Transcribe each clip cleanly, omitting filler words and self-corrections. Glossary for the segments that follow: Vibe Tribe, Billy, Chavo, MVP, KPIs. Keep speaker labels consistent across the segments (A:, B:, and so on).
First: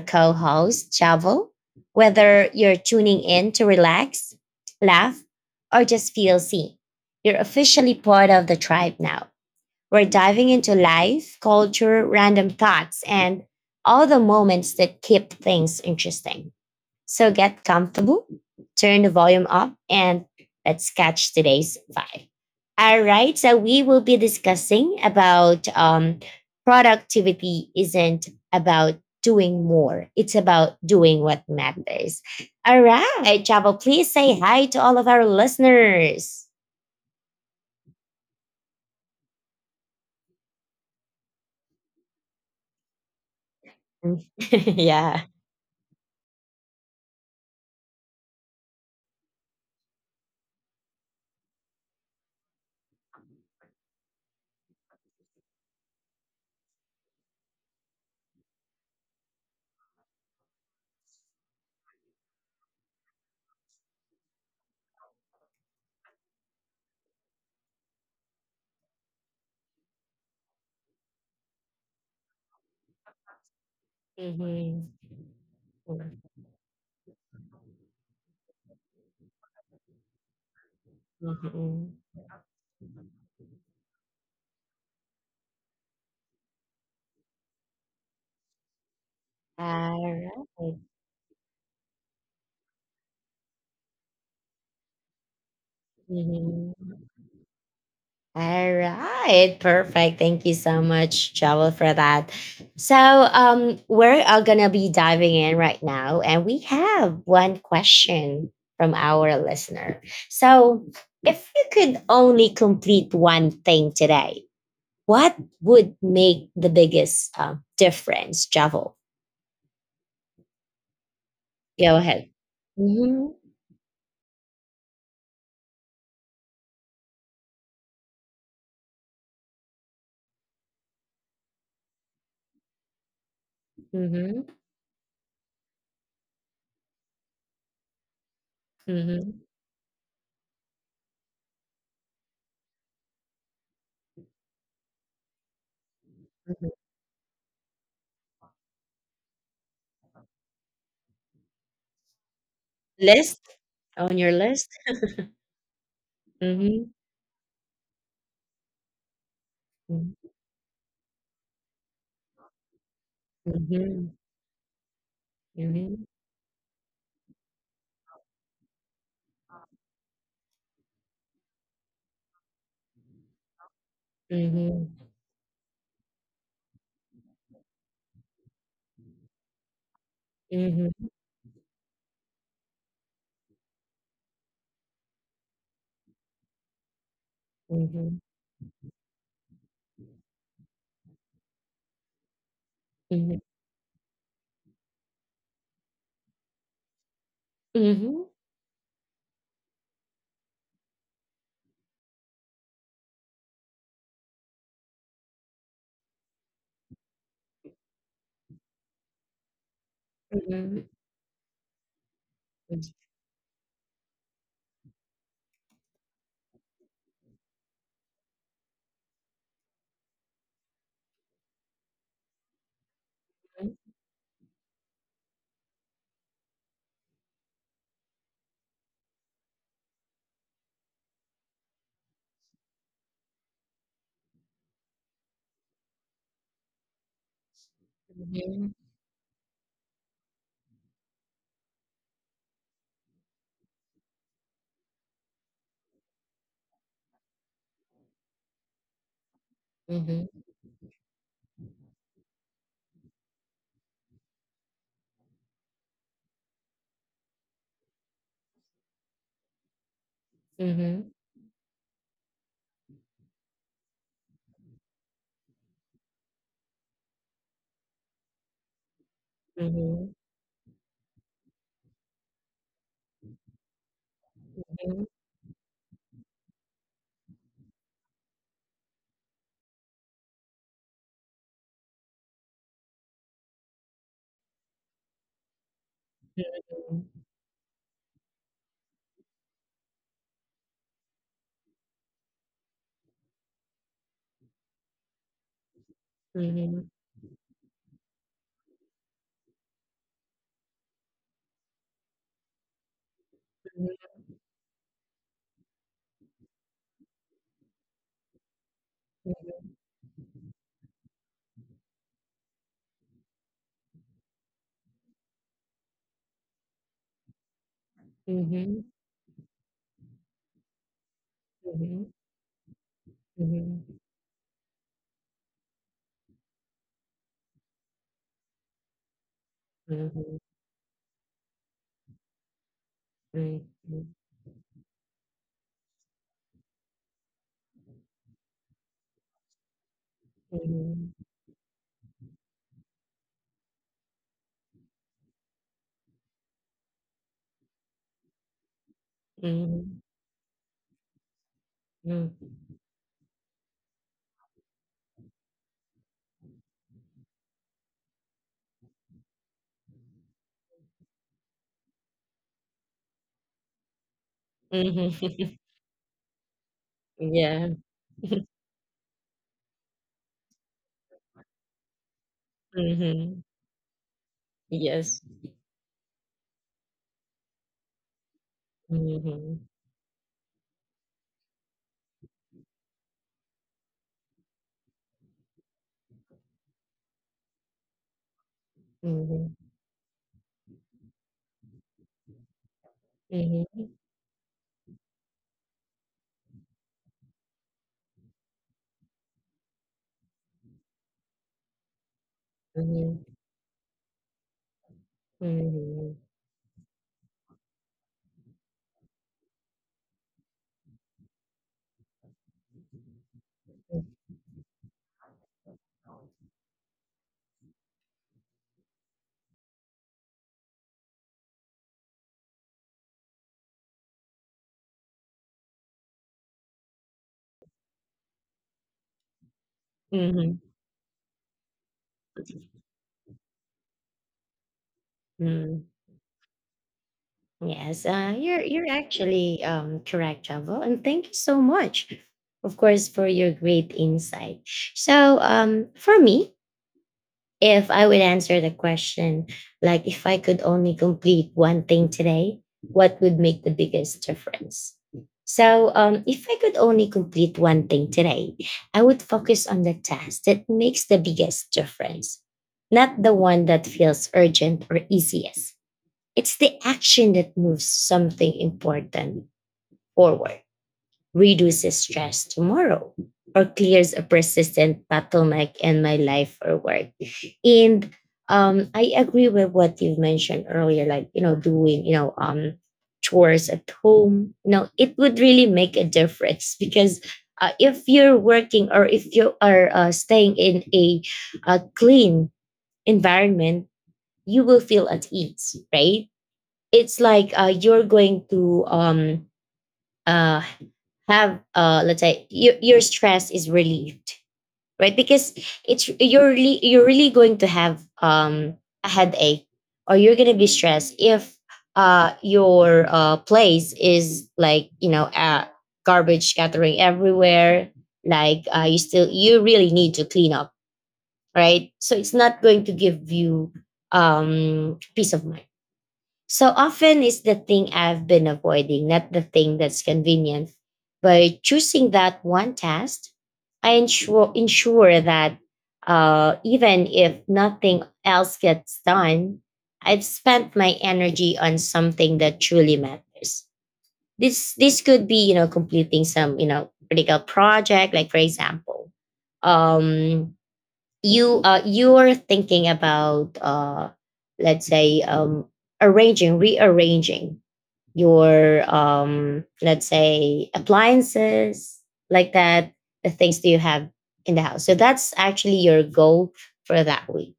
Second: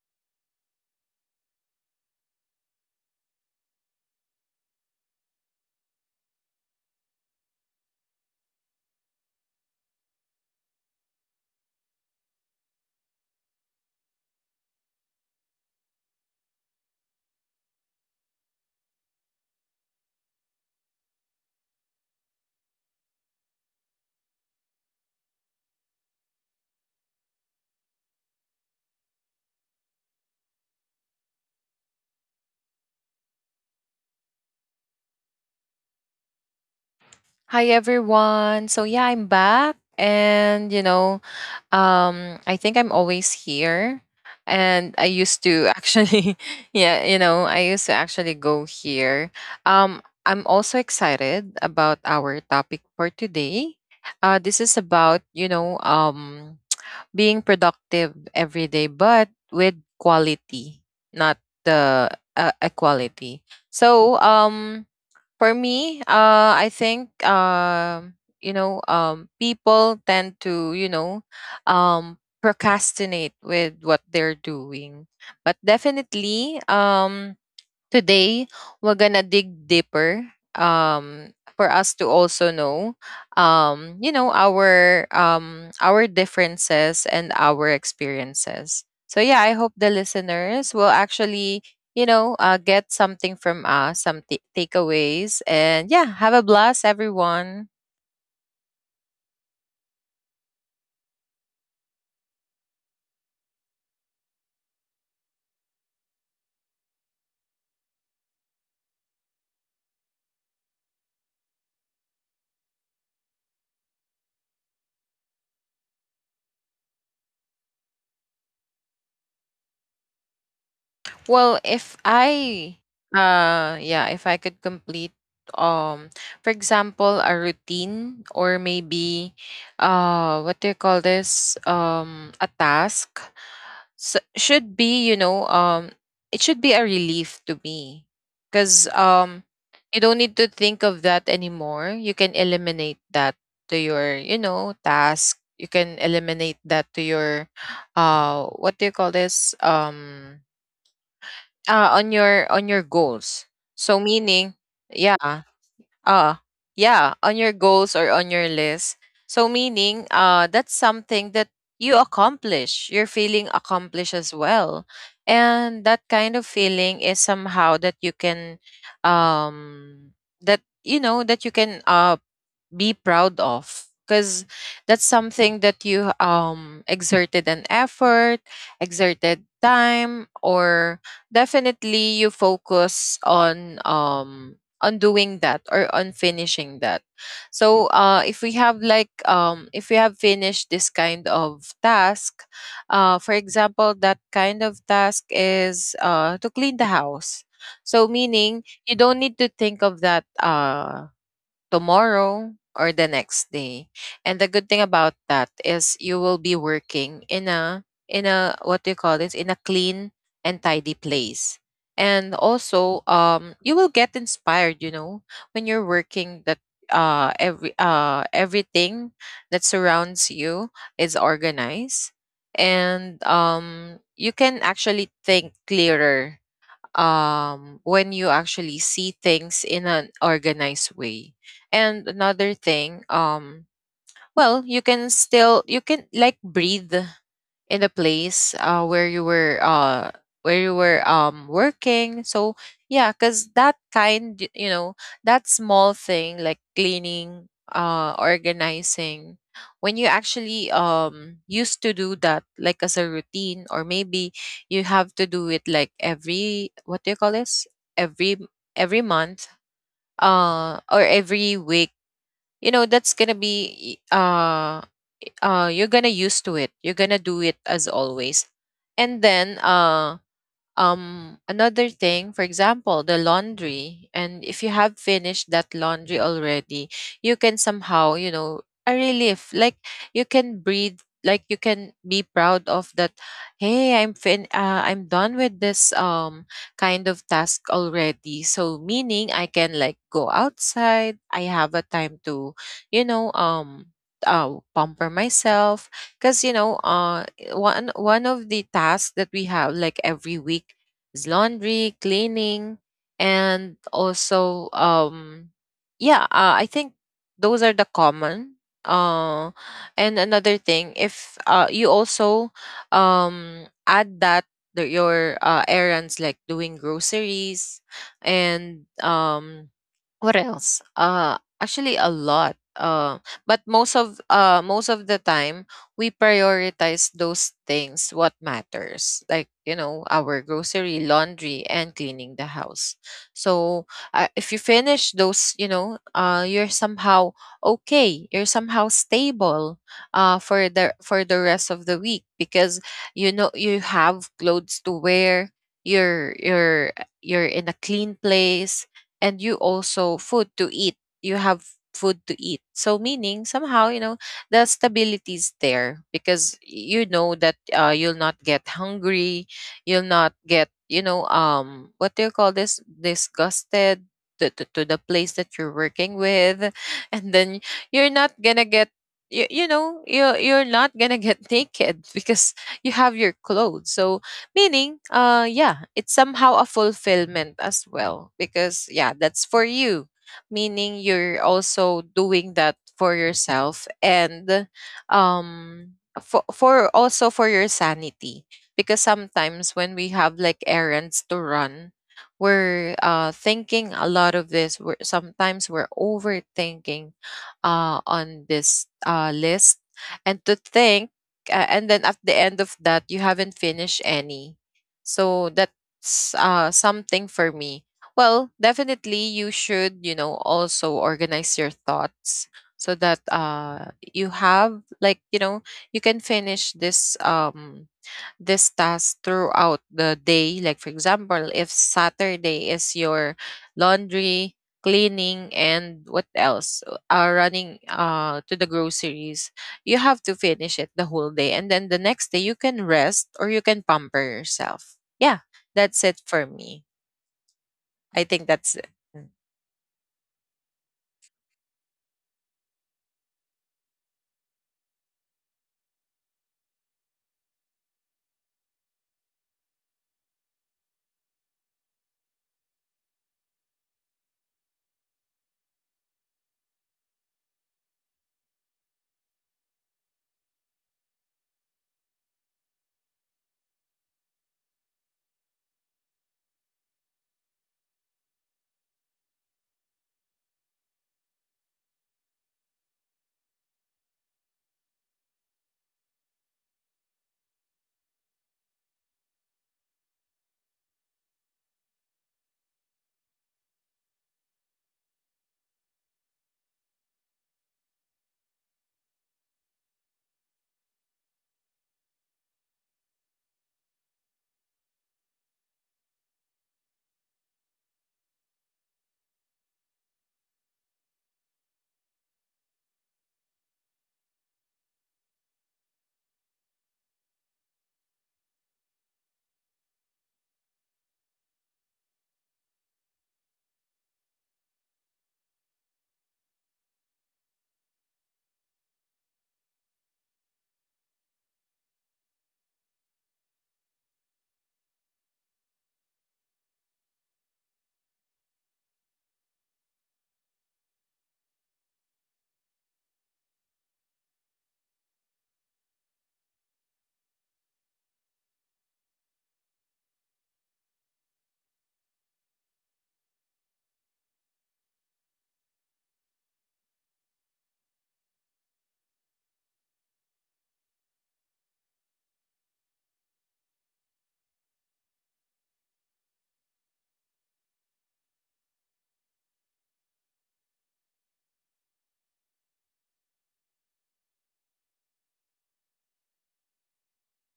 A: co host, Chavo. Whether you're tuning in to relax, laugh, or just feel seen, you're officially part of the tribe now. We're diving into life, culture, random thoughts, and all the moments that keep things interesting. So get comfortable, turn the volume up, and let's catch today's vibe. All right, so we will be discussing about productivity isn't about doing more; it's about doing what matters. All right, Chavo, please say hi to all of our listeners.
B: Hi everyone. So yeah, I'm back, and I think I'm always here, and I
A: Yeah.
B: used to actually I used to actually go here. I'm also excited about our topic for today. This is about being productive every day but with quality, not the equality. So, for me, I think, people tend to, procrastinate with what they're
A: Mhm.
B: doing. But definitely, today, we're gonna dig deeper, for us
A: Mhm.
B: to also know, our our differences and our experiences. So yeah, I hope the listeners
A: Alright.
B: will actually, get something from us, some takeaways, and yeah, have a blast,
A: Mhm.
B: everyone.
A: Alright. Perfect. Thank you so much, Joel, for that. So we're all gonna be diving in right now, and we have one question from our listener. So if you could only complete one thing today, what would make the biggest difference, Joel?
B: Well,
A: Go
B: if
A: ahead.
B: I
A: Mm-hmm.
B: uh yeah, if I could complete, um for example, a routine, or maybe, what do you call this, a task. So,
A: Mm-hmm.
B: should be, you know, it should be a relief to me, cuz
A: Mm-hmm.
B: you don't need to think of that anymore. You can eliminate that to your task. You can eliminate that to your, what do you call this, on your
A: List
B: goals. So
A: on your
B: meaning,
A: list.
B: yeah, uh,
A: Mhm,
B: yeah, on your goals or on your list. So meaning,
A: mhm,
B: that's something that you accomplish. You're feeling accomplished
A: mhm,
B: as well, and that
A: mhm,
B: kind of feeling is somehow that you can, um, that you know that you can, be proud of, because
A: mhm,
B: that's something that you, exerted an effort, exerted time, or
A: mhm,
B: definitely you focus on doing that, or on finishing that. So,
A: mhm,
B: if we have like, if we have finished this kind of task, for example, that kind of task is, to clean the house.
A: mhm,
B: So
A: mhm,
B: meaning you don't need to think of that, tomorrow or the next day. And the good thing about that is you will be working in a, what do you call this, in a clean and
A: mhm,
B: tidy place. And
A: that's
B: also, you will get inspired, when you're working, that, everything that surrounds you is organized, and
A: right,
B: you can actually think clearer, when you actually see things in an organized way. And another thing, well, you can still, you can like breathe in the place,
A: mhm,
B: where you were working. So yeah, because that kind, you know, that small thing like cleaning, organizing, when you
A: mhm,
B: actually, used to do that, like as a routine, or maybe you have to do it like every, what do you call this, every, month, or
A: mhm,
B: every week. You know that's gonna be, you're gonna used to it, you're gonna do it as always. And then,
A: mhm, mhm,
B: another thing, for example, the laundry. And if you have
A: mhm,
B: finished that laundry already, you can somehow, a relief, like you can breathe, like you can be proud of that. Hey, I'm done with this, kind of task already, so meaning I can like go outside, I have a time to, you know um pamper myself. Because,
A: mhm, mhm, mhm, mhm,
B: one of the tasks that we have like every week is laundry, cleaning, and
A: mhm,
B: also, yeah, I think those are the common. Uh, and another thing, if, you also, add that, your errands, like doing groceries
A: mhm, mhm,
B: and, what else? Actually, a lot. But
A: mhm,
B: most of the time we prioritize those things, what matters, like, our grocery, laundry, and cleaning the house. So, if you finish those, you're somehow okay, you're somehow stable, for the, rest of the week, because you know you have clothes to wear, you're, in a clean place, and you also food to eat, you have food to eat.
A: mhm,
B: So meaning, somehow, you know, the stability is there, because you know that, you'll not get hungry, you'll not get, you know, what do you call this, disgusted to, to, to the place
A: mhm.
B: that you're working with. And then
A: Yeah.
B: you're not gonna get, you're not gonna get naked, because you have your
A: Mhm.
B: clothes. So meaning,
A: Yes.
B: yeah, it's somehow a fulfillment as well, because yeah, that's
A: Mhm.
B: for you. Meaning you're also doing that for yourself, and, um for also for your sanity, because
A: Mhm.
B: sometimes when we have like errands to run, we're,
A: Mhm.
B: thinking a lot of this, we're sometimes we're overthinking, on this, list, and to think, and then at the end of that you
A: Mhm.
B: haven't finished any. So
A: Mhm.
B: that's, something for me. Well, definitely you should, also organize your thoughts, so that, you have like, you can finish this, this task throughout the day. Like for example, if Saturday is your laundry, cleaning, and what else? Running, to the groceries, you have to
A: Mhm.
B: finish it the whole day, and then the next day you can rest, or you can pamper yourself. Yeah,
A: Mhm.
B: that's it for me.
A: Yes,
B: I think
A: you're
B: that's it.
A: you're
B: Mm.
A: actually correct, Javo, and thank you so much, of course, for your great insight. So, for me, if I would answer the question, like if I could only complete one thing today, what would make the biggest difference? So, if I could only complete one thing today, I would focus on the task that makes the biggest difference, not the one that feels urgent or easiest. It's the action that moves something important forward, reduces stress tomorrow, or clears a persistent bottleneck in my life or work. And I agree with what you mentioned earlier, like, doing, chores at home. It would really make a difference, because if you're working, or if you are staying in a clean environment, you will feel at ease, right? It's like, you're going to uh have let's say your stress is relieved, right? Because it's you're really going to have a headache, or you're going to be stressed if your place is like, garbage scattering everywhere, like you really need to clean up, right? So it's not going to give you peace of mind. So often it's the thing I've been avoiding, not the thing that's convenient. By choosing that one task, I ensure that even if nothing else gets done, I've spent my energy on something that truly matters. This could be, completing some, critical project, like for example, um, you are thinking about let's say arranging rearranging your let's say appliances, like that, the things that you have in the house. So that's actually your goal for that week.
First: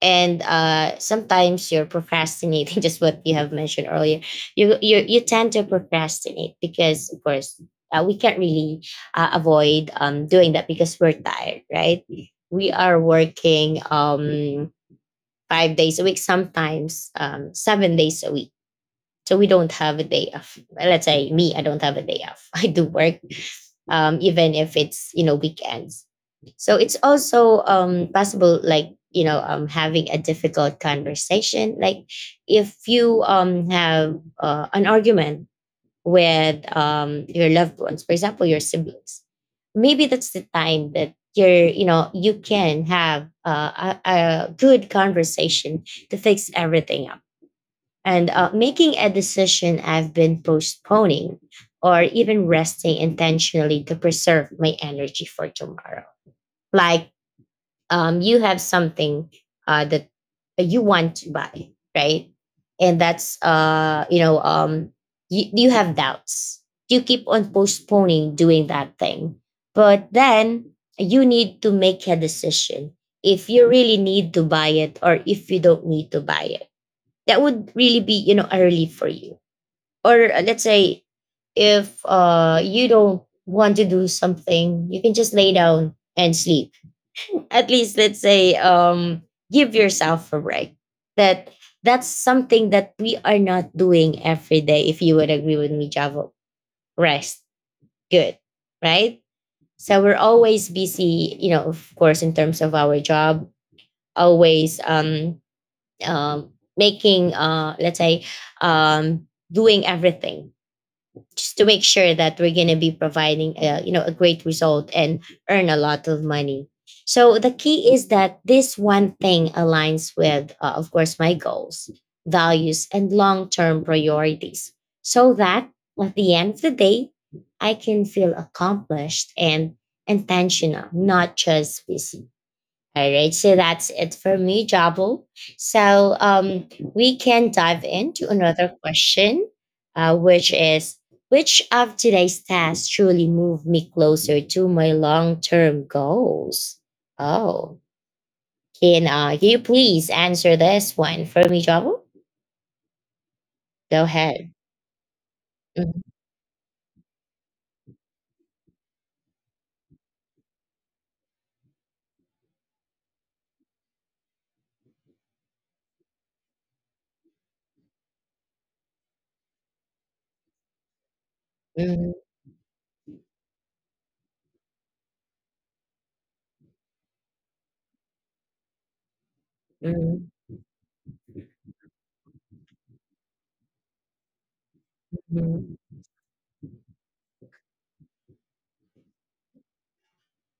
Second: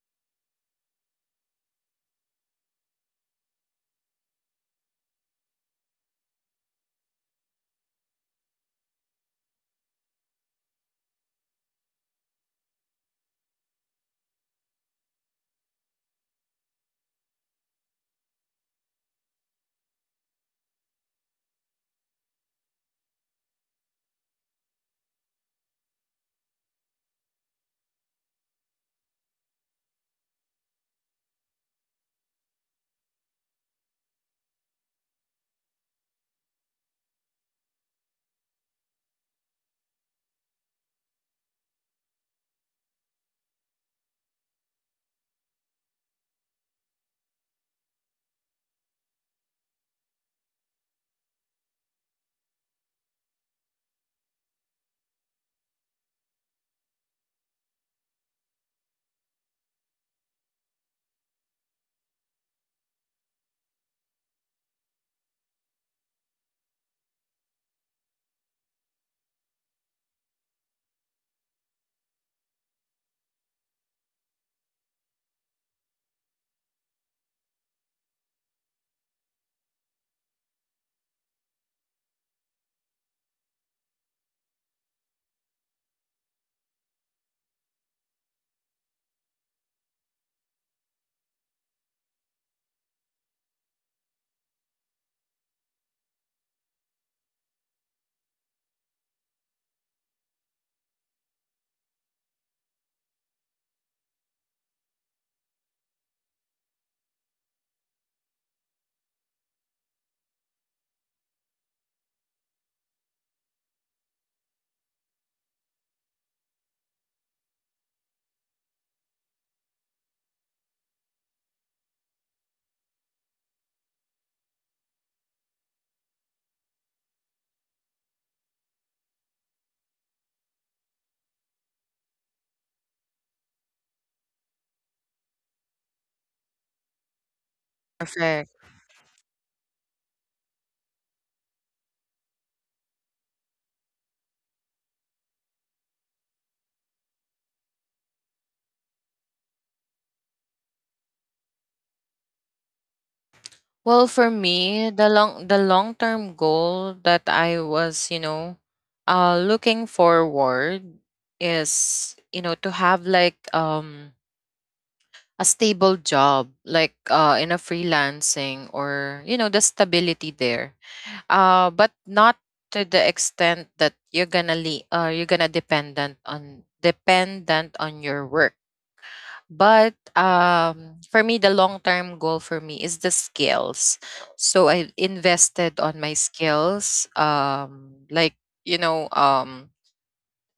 A: And sometimes you're procrastinating, just what you have mentioned earlier. You tend to procrastinate, because of course we can't really avoid doing that, because we're tired, right? We are working 5 days a week, sometimes 7 days a week, so we don't have a day off. Let's say me, I don't have a day off. I do work, even if it's, weekends. So it's also possible, like, having a difficult conversation. Like, if you have an argument with your loved ones, for example, your siblings, maybe that's the time that you're you know you can have a good conversation to fix everything up, and making a decision I've been postponing, or even resting intentionally to preserve my energy for tomorrow. Like, you have something that you want to buy, right? And that's you have doubts. You keep on postponing doing that thing, but then you need to make a decision if you really need to buy it or if you don't need to buy it. That would really be, a relief for you. Or let's say if you don't want to do something, you can just lay down and sleep. At least, let's say, give yourself a break. That that's something that we are not doing every day, if you would agree with me, Javo. Rest. Good. Right? So we're always busy, of course, in terms of our job, always um, making, let's say, um, doing everything just to make sure that we're going to be providing, a a great result and earn a lot of money. So the key is that this one thing aligns with, of course, my goals, values, and long-term priorities, so that at the end of the day I can feel accomplished and intentional, not just busy. All right, so that's it for me, Jabo. So we can dive into
B: Perfect.
A: another question, which is, which of today's tasks truly move me closer to my long term goals? Oh, can you please answer this one for me, Jabo? Go
B: Well, for
A: ahead.
B: me, the long
A: Mm-hmm.
B: term goal that I was, looking forward, is, to have like, a stable job, like, in a freelancing, or, the stability there. But
A: Mhm,
B: not to the extent that you're gonna, you're gonna dependent on your work. But,
A: mhm,
B: for me, the long-term goal for me is the skills. So I
A: mhm,
B: invested on my skills, like, you know, um,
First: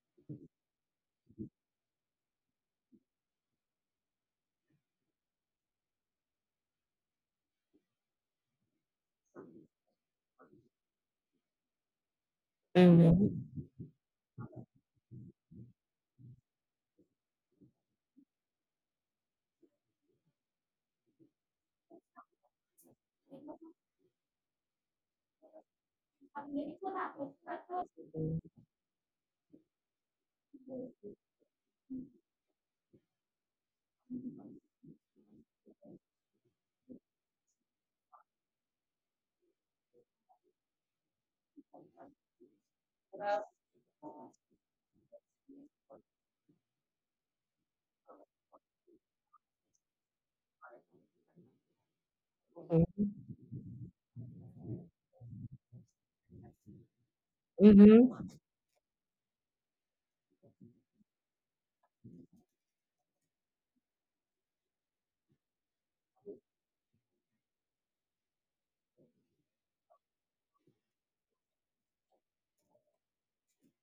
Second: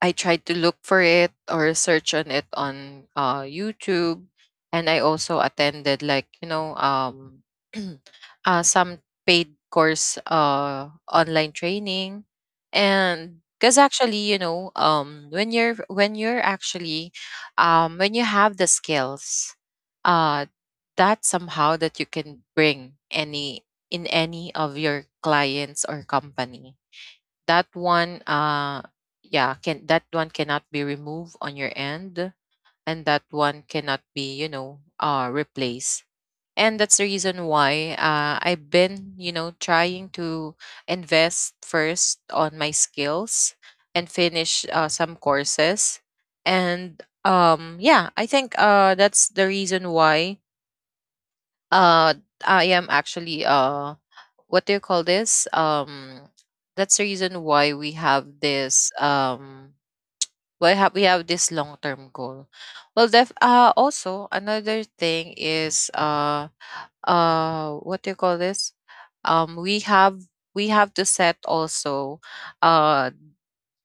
B: I tried to look for it, or search on it on, YouTube. And I also attended like, some paid course, online training.
A: mhm.
B: And because actually, when you have the skills, uh, that somehow that you can bring any, in any of your clients or company, that one, yeah can that one cannot be removed on your end, and that one cannot be, replaced. And that's the reason why, I've been, trying to invest first on my skills, and finish, some courses. And, yeah, I think, that's the reason why, uh, I am
A: Mhm,
B: actually, what do you call this? That's the reason why we
A: mhm,
B: have this, why have we have this long term goal. Well, def also another thing is, what do you call this? Um, we have we have to set also, uh,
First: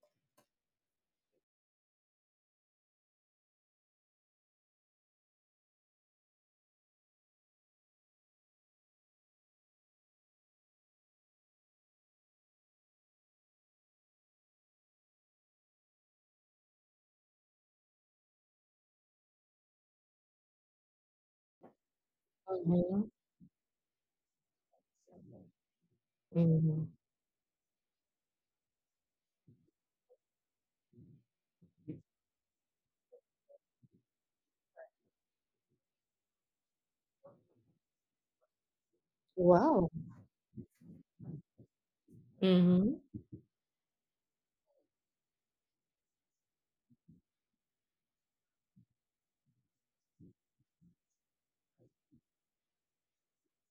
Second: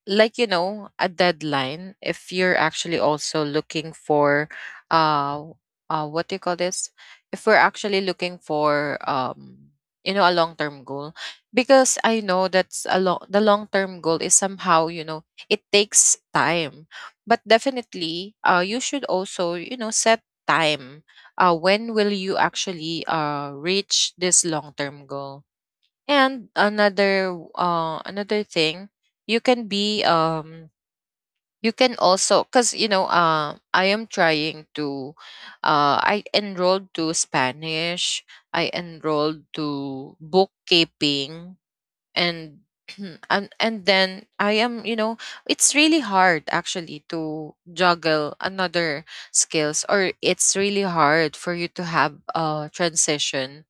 B: like, a deadline, if you're actually also looking for, uh what do you call this, if we're actually looking for, a long term goal. Because I know that's a long the long term goal, is somehow, it takes time. But definitely, you should also, set time, when will you actually,
A: mhm,
B: reach this long term goal. And
A: mhm.
B: another thing, you can be um you can also, cuz I am trying to, I enrolled to Spanish, I enrolled
A: Wow.
B: to bookkeeping, and
A: Mhm.
B: and then, I am you know it's really hard actually to juggle another skills. Or it's really hard for you to have a transition,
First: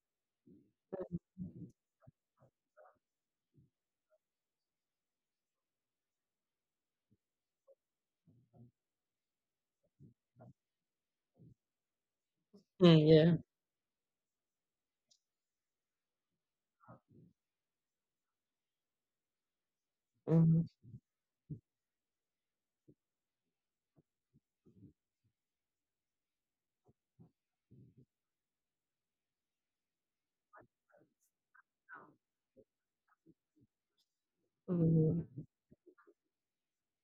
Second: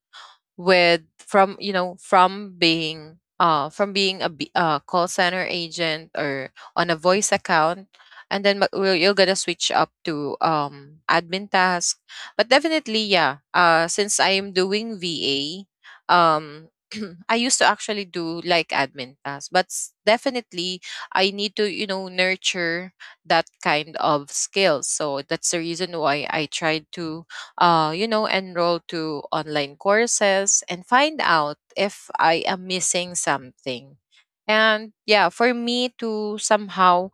B: with from you know from being a, call center agent, or on a voice account, and then, you're gonna switch up to, admin task. But
A: Mm,
B: definitely,
A: yeah.
B: yeah, since I am doing va, um I used to actually do like admin tasks. But,
A: Mhm,
B: definitely I need to, nurture that kind of skills. So that's the reason why I tried to, enroll to online courses, and find out if I am missing something. And yeah, for
A: mhm,
B: me to somehow,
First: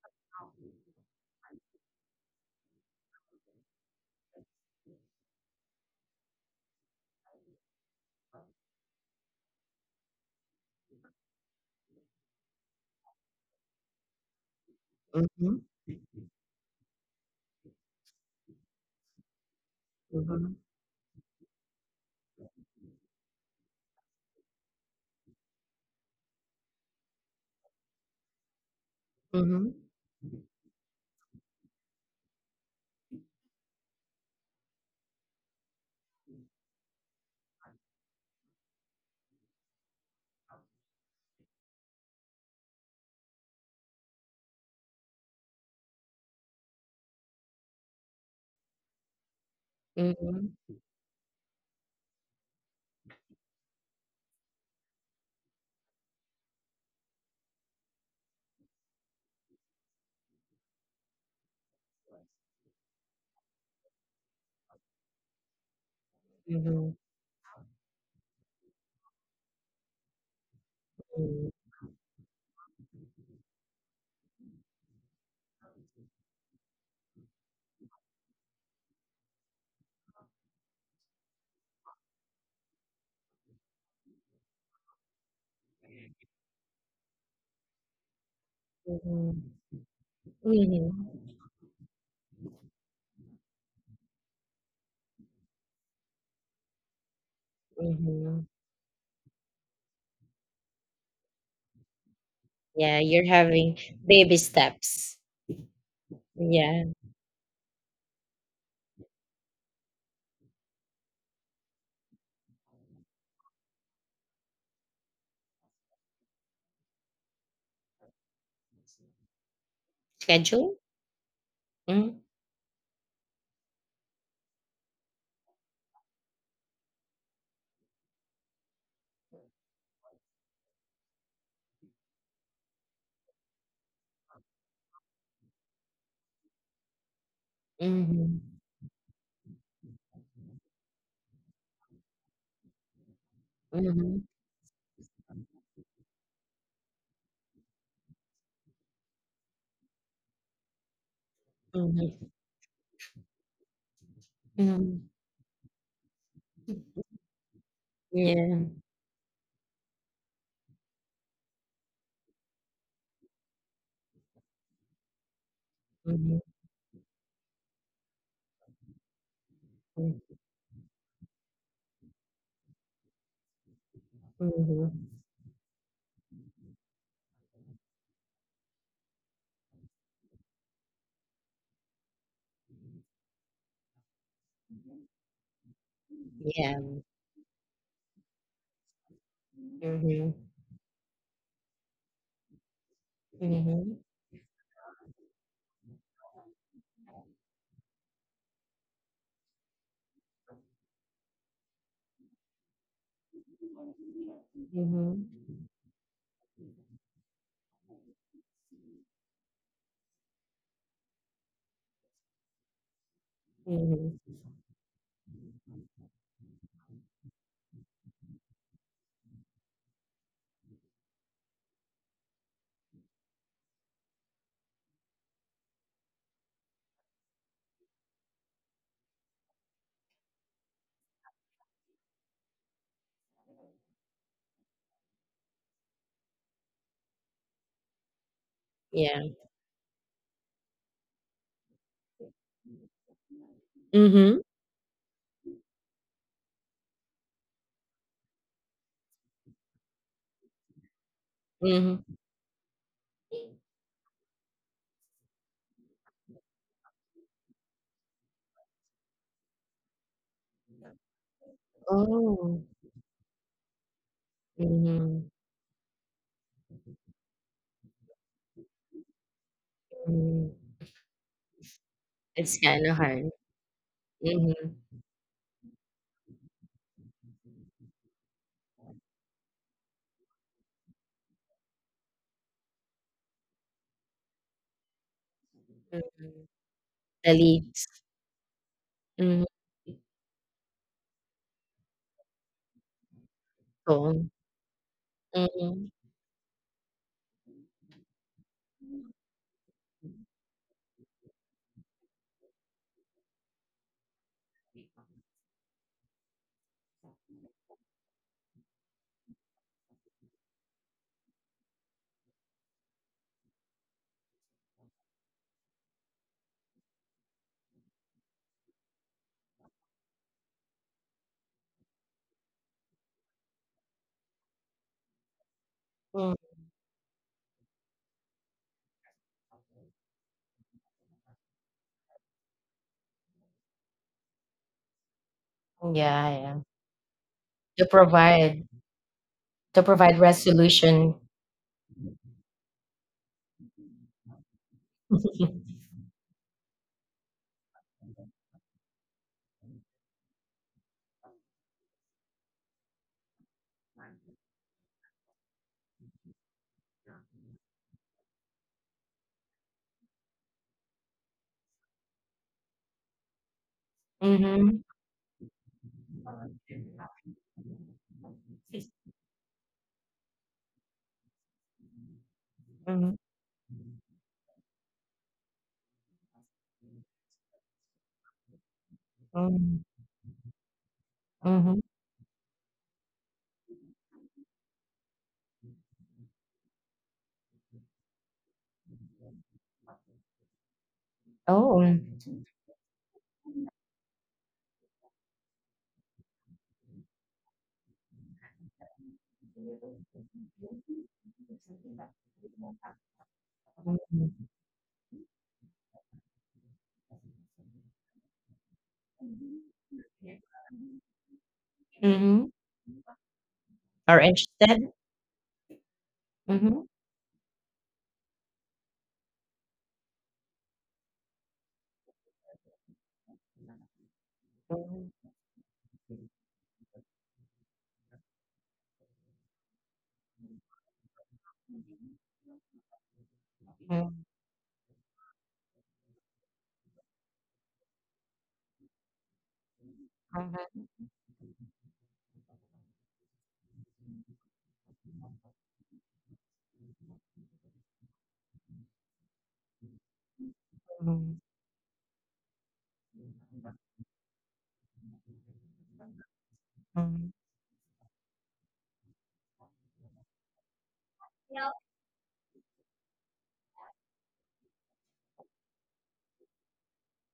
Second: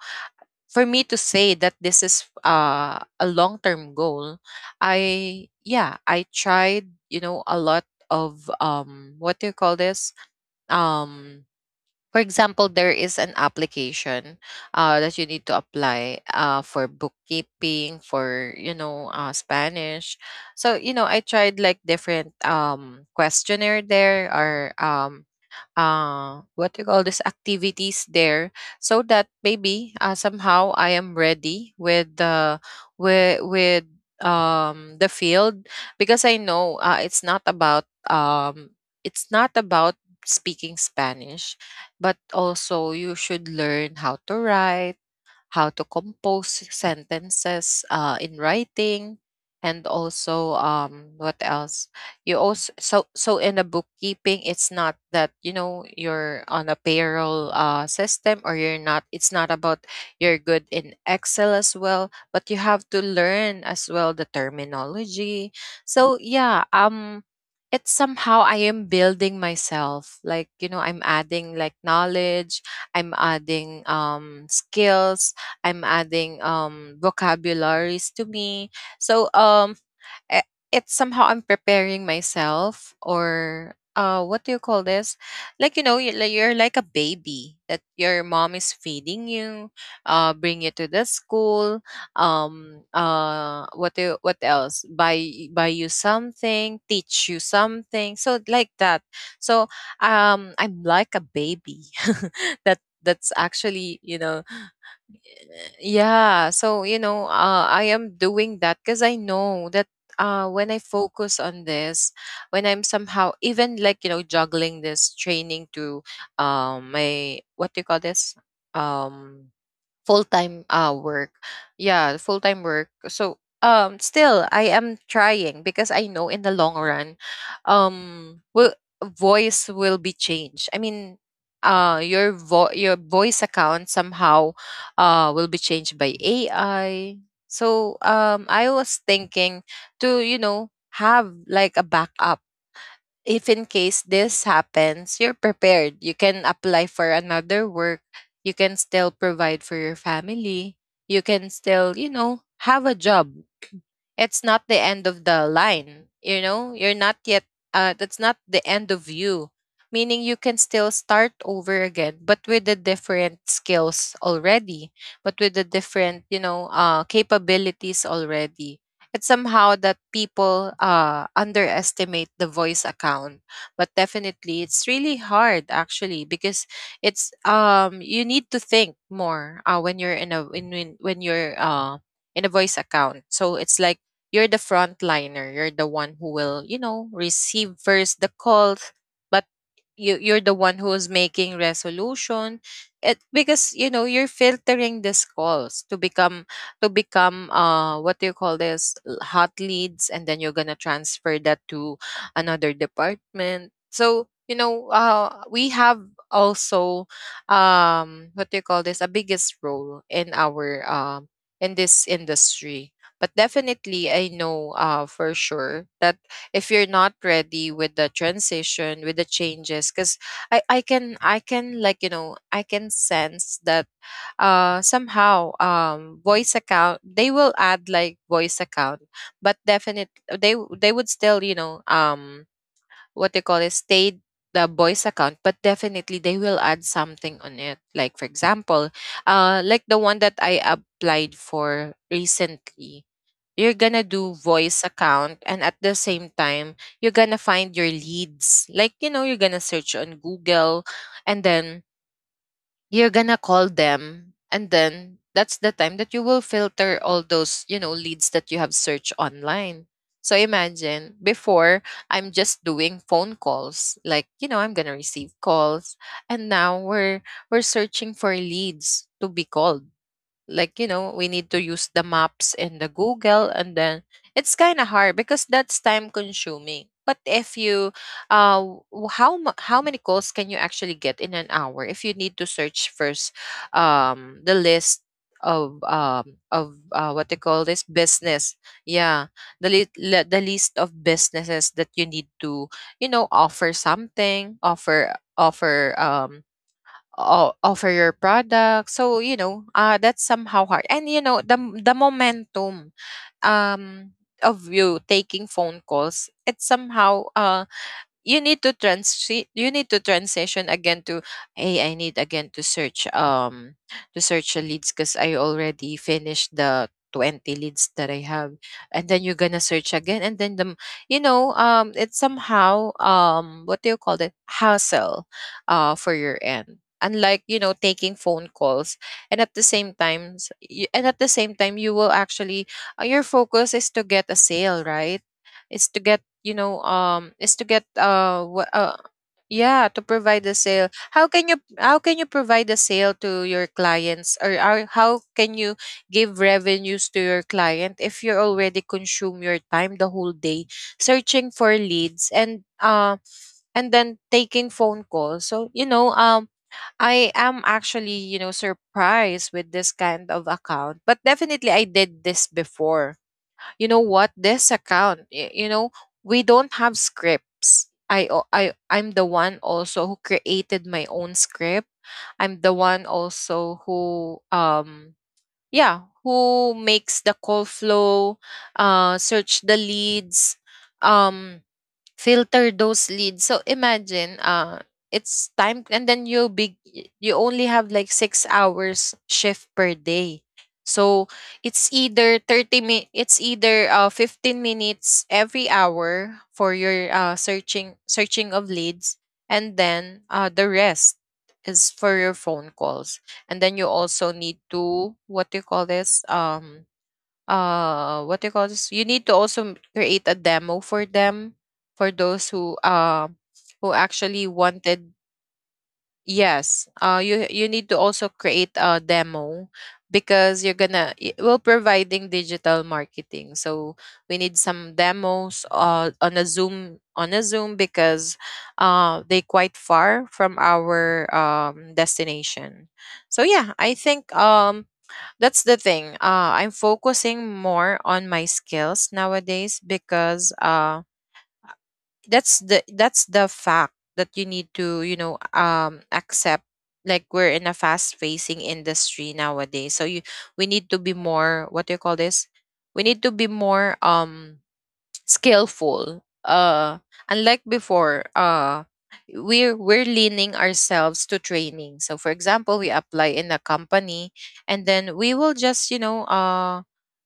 B: for me to say that this is, a long term goal, I, yeah, I tried, a lot of, what do you call this? Um, for example, there is an application, that you need
A: mhm,
B: to apply, for bookkeeping, for, Spanish.
A: mhm,
B: So you know, I tried like different questionnaire there or what do you call this activities there, so that
A: mhm.
B: maybe somehow I am ready with the with the field because I know um it's not about speaking Spanish, but also you should learn how to write, how to compose sentences in writing, and
A: Mhm,
B: also what else. You also, so in the bookkeeping, it's not that you know you're on a payroll system or you're not, it's not about you're good in Excel as well, but you have to learn as well the terminology. So yeah,
A: mhm,
B: it's somehow I am building myself, like you know, I'm
A: mhm.
B: adding like knowledge, I'm adding skills, I'm adding vocabularies to me. So um i- it's somehow I'm preparing myself, or what do you call this? Like you know, you're like a baby that your mom is feeding
A: Mhm.
B: you, uh, bring you
A: Mhm.
B: to the school, what do, what else? Buy you something, teach you something. So
A: Mhm.
B: like that. So I'm like a baby. that
A: Yeah, you're
B: that's
A: having
B: actually, you
A: baby
B: know,
A: steps.
B: yeah,
A: Yeah.
B: so you know, I am doing that because I know that when I focus on this, when I'm somehow even like you know juggling this training to my what do you call this, um full-time
A: Schedule?
B: work, yeah,
A: Mm.
B: full-time work. So still I am trying because I know in the long run will voice will be changed, I mean, your voice account somehow will be changed by AI. So
A: Mhm.
B: I was thinking to you know have like a backup. If in case
A: Mhm.
B: this happens, you're prepared. You can apply for another work. You can still provide for your family. You can still, you
A: Mhm.
B: know, have a job. It's not the end
A: Mhm.
B: of the line, you know, you're not yet that's not
A: Yeah.
B: the end of you, meaning you can still start over again, but with the different skills already, but with the different,
A: Mhm.
B: you know, capabilities already. It's somehow that
A: Mhm.
B: people underestimate the voice account, but definitely it's really hard actually because it's you need to think more when you're in a in, when you're in a voice account. So it's like you're the frontliner. You're the one who
A: Mhm.
B: will, you
A: Yeah.
B: know, receive first the calls, but you
A: Mhm.
B: you're the one who's making resolution. It, because you
A: Mhm.
B: know you're filtering these calls to become, to become what do you call this, L- hot leads, and then you're gonna transfer that to another department. So you know,
A: Mhm.
B: we have also what do you call this, a biggest role in our in this industry. But definitely, I
A: Mhm.
B: know for sure that if you're not ready with the transition, with the changes, because I can, like, you know, I can sense that somehow, voice account, they will add like voice account, but definite they, w- they would still, you know, what they call it, stay the voice account, but definitely they will add something on it. Like, for example,
A: Yeah.
B: like the one that I applied for recently, you're gonna
A: Mhm.
B: do voice account, and at the same time, you're gonna find your leads, like you know you're gonna search on Google, and then
A: Mhm.
B: you're gonna call them, and then that's the time that you will filter all those, you know, leads that you have searched online. So imagine before, I'm just
A: Oh.
B: doing phone calls, like you know I'm gonna receive
A: Mhm.
B: calls, and now we're searching for leads to be called,
A: Mhm.
B: like you know we need to use the maps
A: It's
B: and the
A: kind of hard.
B: Google. And then it's
A: Mhm.
B: kind of hard because that's time consuming. But if you uh w- how many calls can you actually get in an hour if you need to search first the list of
A: Mhm.
B: what they
A: The
B: call this
A: leads.
B: business, yeah,
A: Mhm.
B: the list of businesses that you need to you know offer
A: Cool.
B: something,
A: Mhm.
B: offer your product. So you know that's somehow hard. And you know the momentum um of you taking phone calls, it's somehow uh, you need to transition again to, hey, I need again to search the leads, because I already finished the 20 leads that I have, and then you're gonna search again, and then you know, it's somehow, what do you call it, hassle for your
A: Mhm.
B: end, unlike you know taking phone calls and at the same time you will actually your focus is to get a sale, right? It's to get,
A: Yeah,
B: you
A: yeah.
B: know, is to get
A: You
B: wh-
A: provide.
B: yeah,
A: To
B: to
A: provide
B: provide the sale.
A: resolution.
B: How can you, how can you provide the sale to your clients, or how can you give revenues to your client if you already consume your time the whole day searching for leads and then taking phone calls? So you know, I am actually, you know, surprised with this kind of account, but definitely I did this before. You know what, this
A: Mhm.
B: account, you know, we don't have scripts. I o- i i'm the one also who created my own script. I'm the one
A: Mhm,
B: also who yeah, who makes the call flow, search
A: mhm,
B: the leads, um
A: mhm.
B: filter those leads. So imagine, it's time, and then you only have like 6 hours shift per day. So
A: Oh.
B: it's either it's either 15 minutes every hour for your uh, searching of leads, and then the rest is for your phone calls. And then you also
A: Mhm.
B: need to what do you call this, what do you call this, you need to also create a demo for them, for those
A: Mhm.
B: who
A: Are
B: actually
A: interested?
B: wanted, yes,
A: Mhm.
B: you need to also create a demo, because you're gonna we're providing digital marketing, so we need some
A: Mhm,
B: demos on a Zoom, because they quite far from our destination. So yeah, I
A: mhm,
B: think that's the thing. I'm focusing more on my skills nowadays because
A: mhm,
B: that's the fact that you need to you know accept like we're in a fast facing industry nowadays. So you we need to be
A: mhm,
B: more what do you call this, we need to be more skillful.
A: mhm.
B: Unlike before, we're leaning ourselves to
A: Yeah.
B: training. So, for example, we apply in a company, and then we will just you know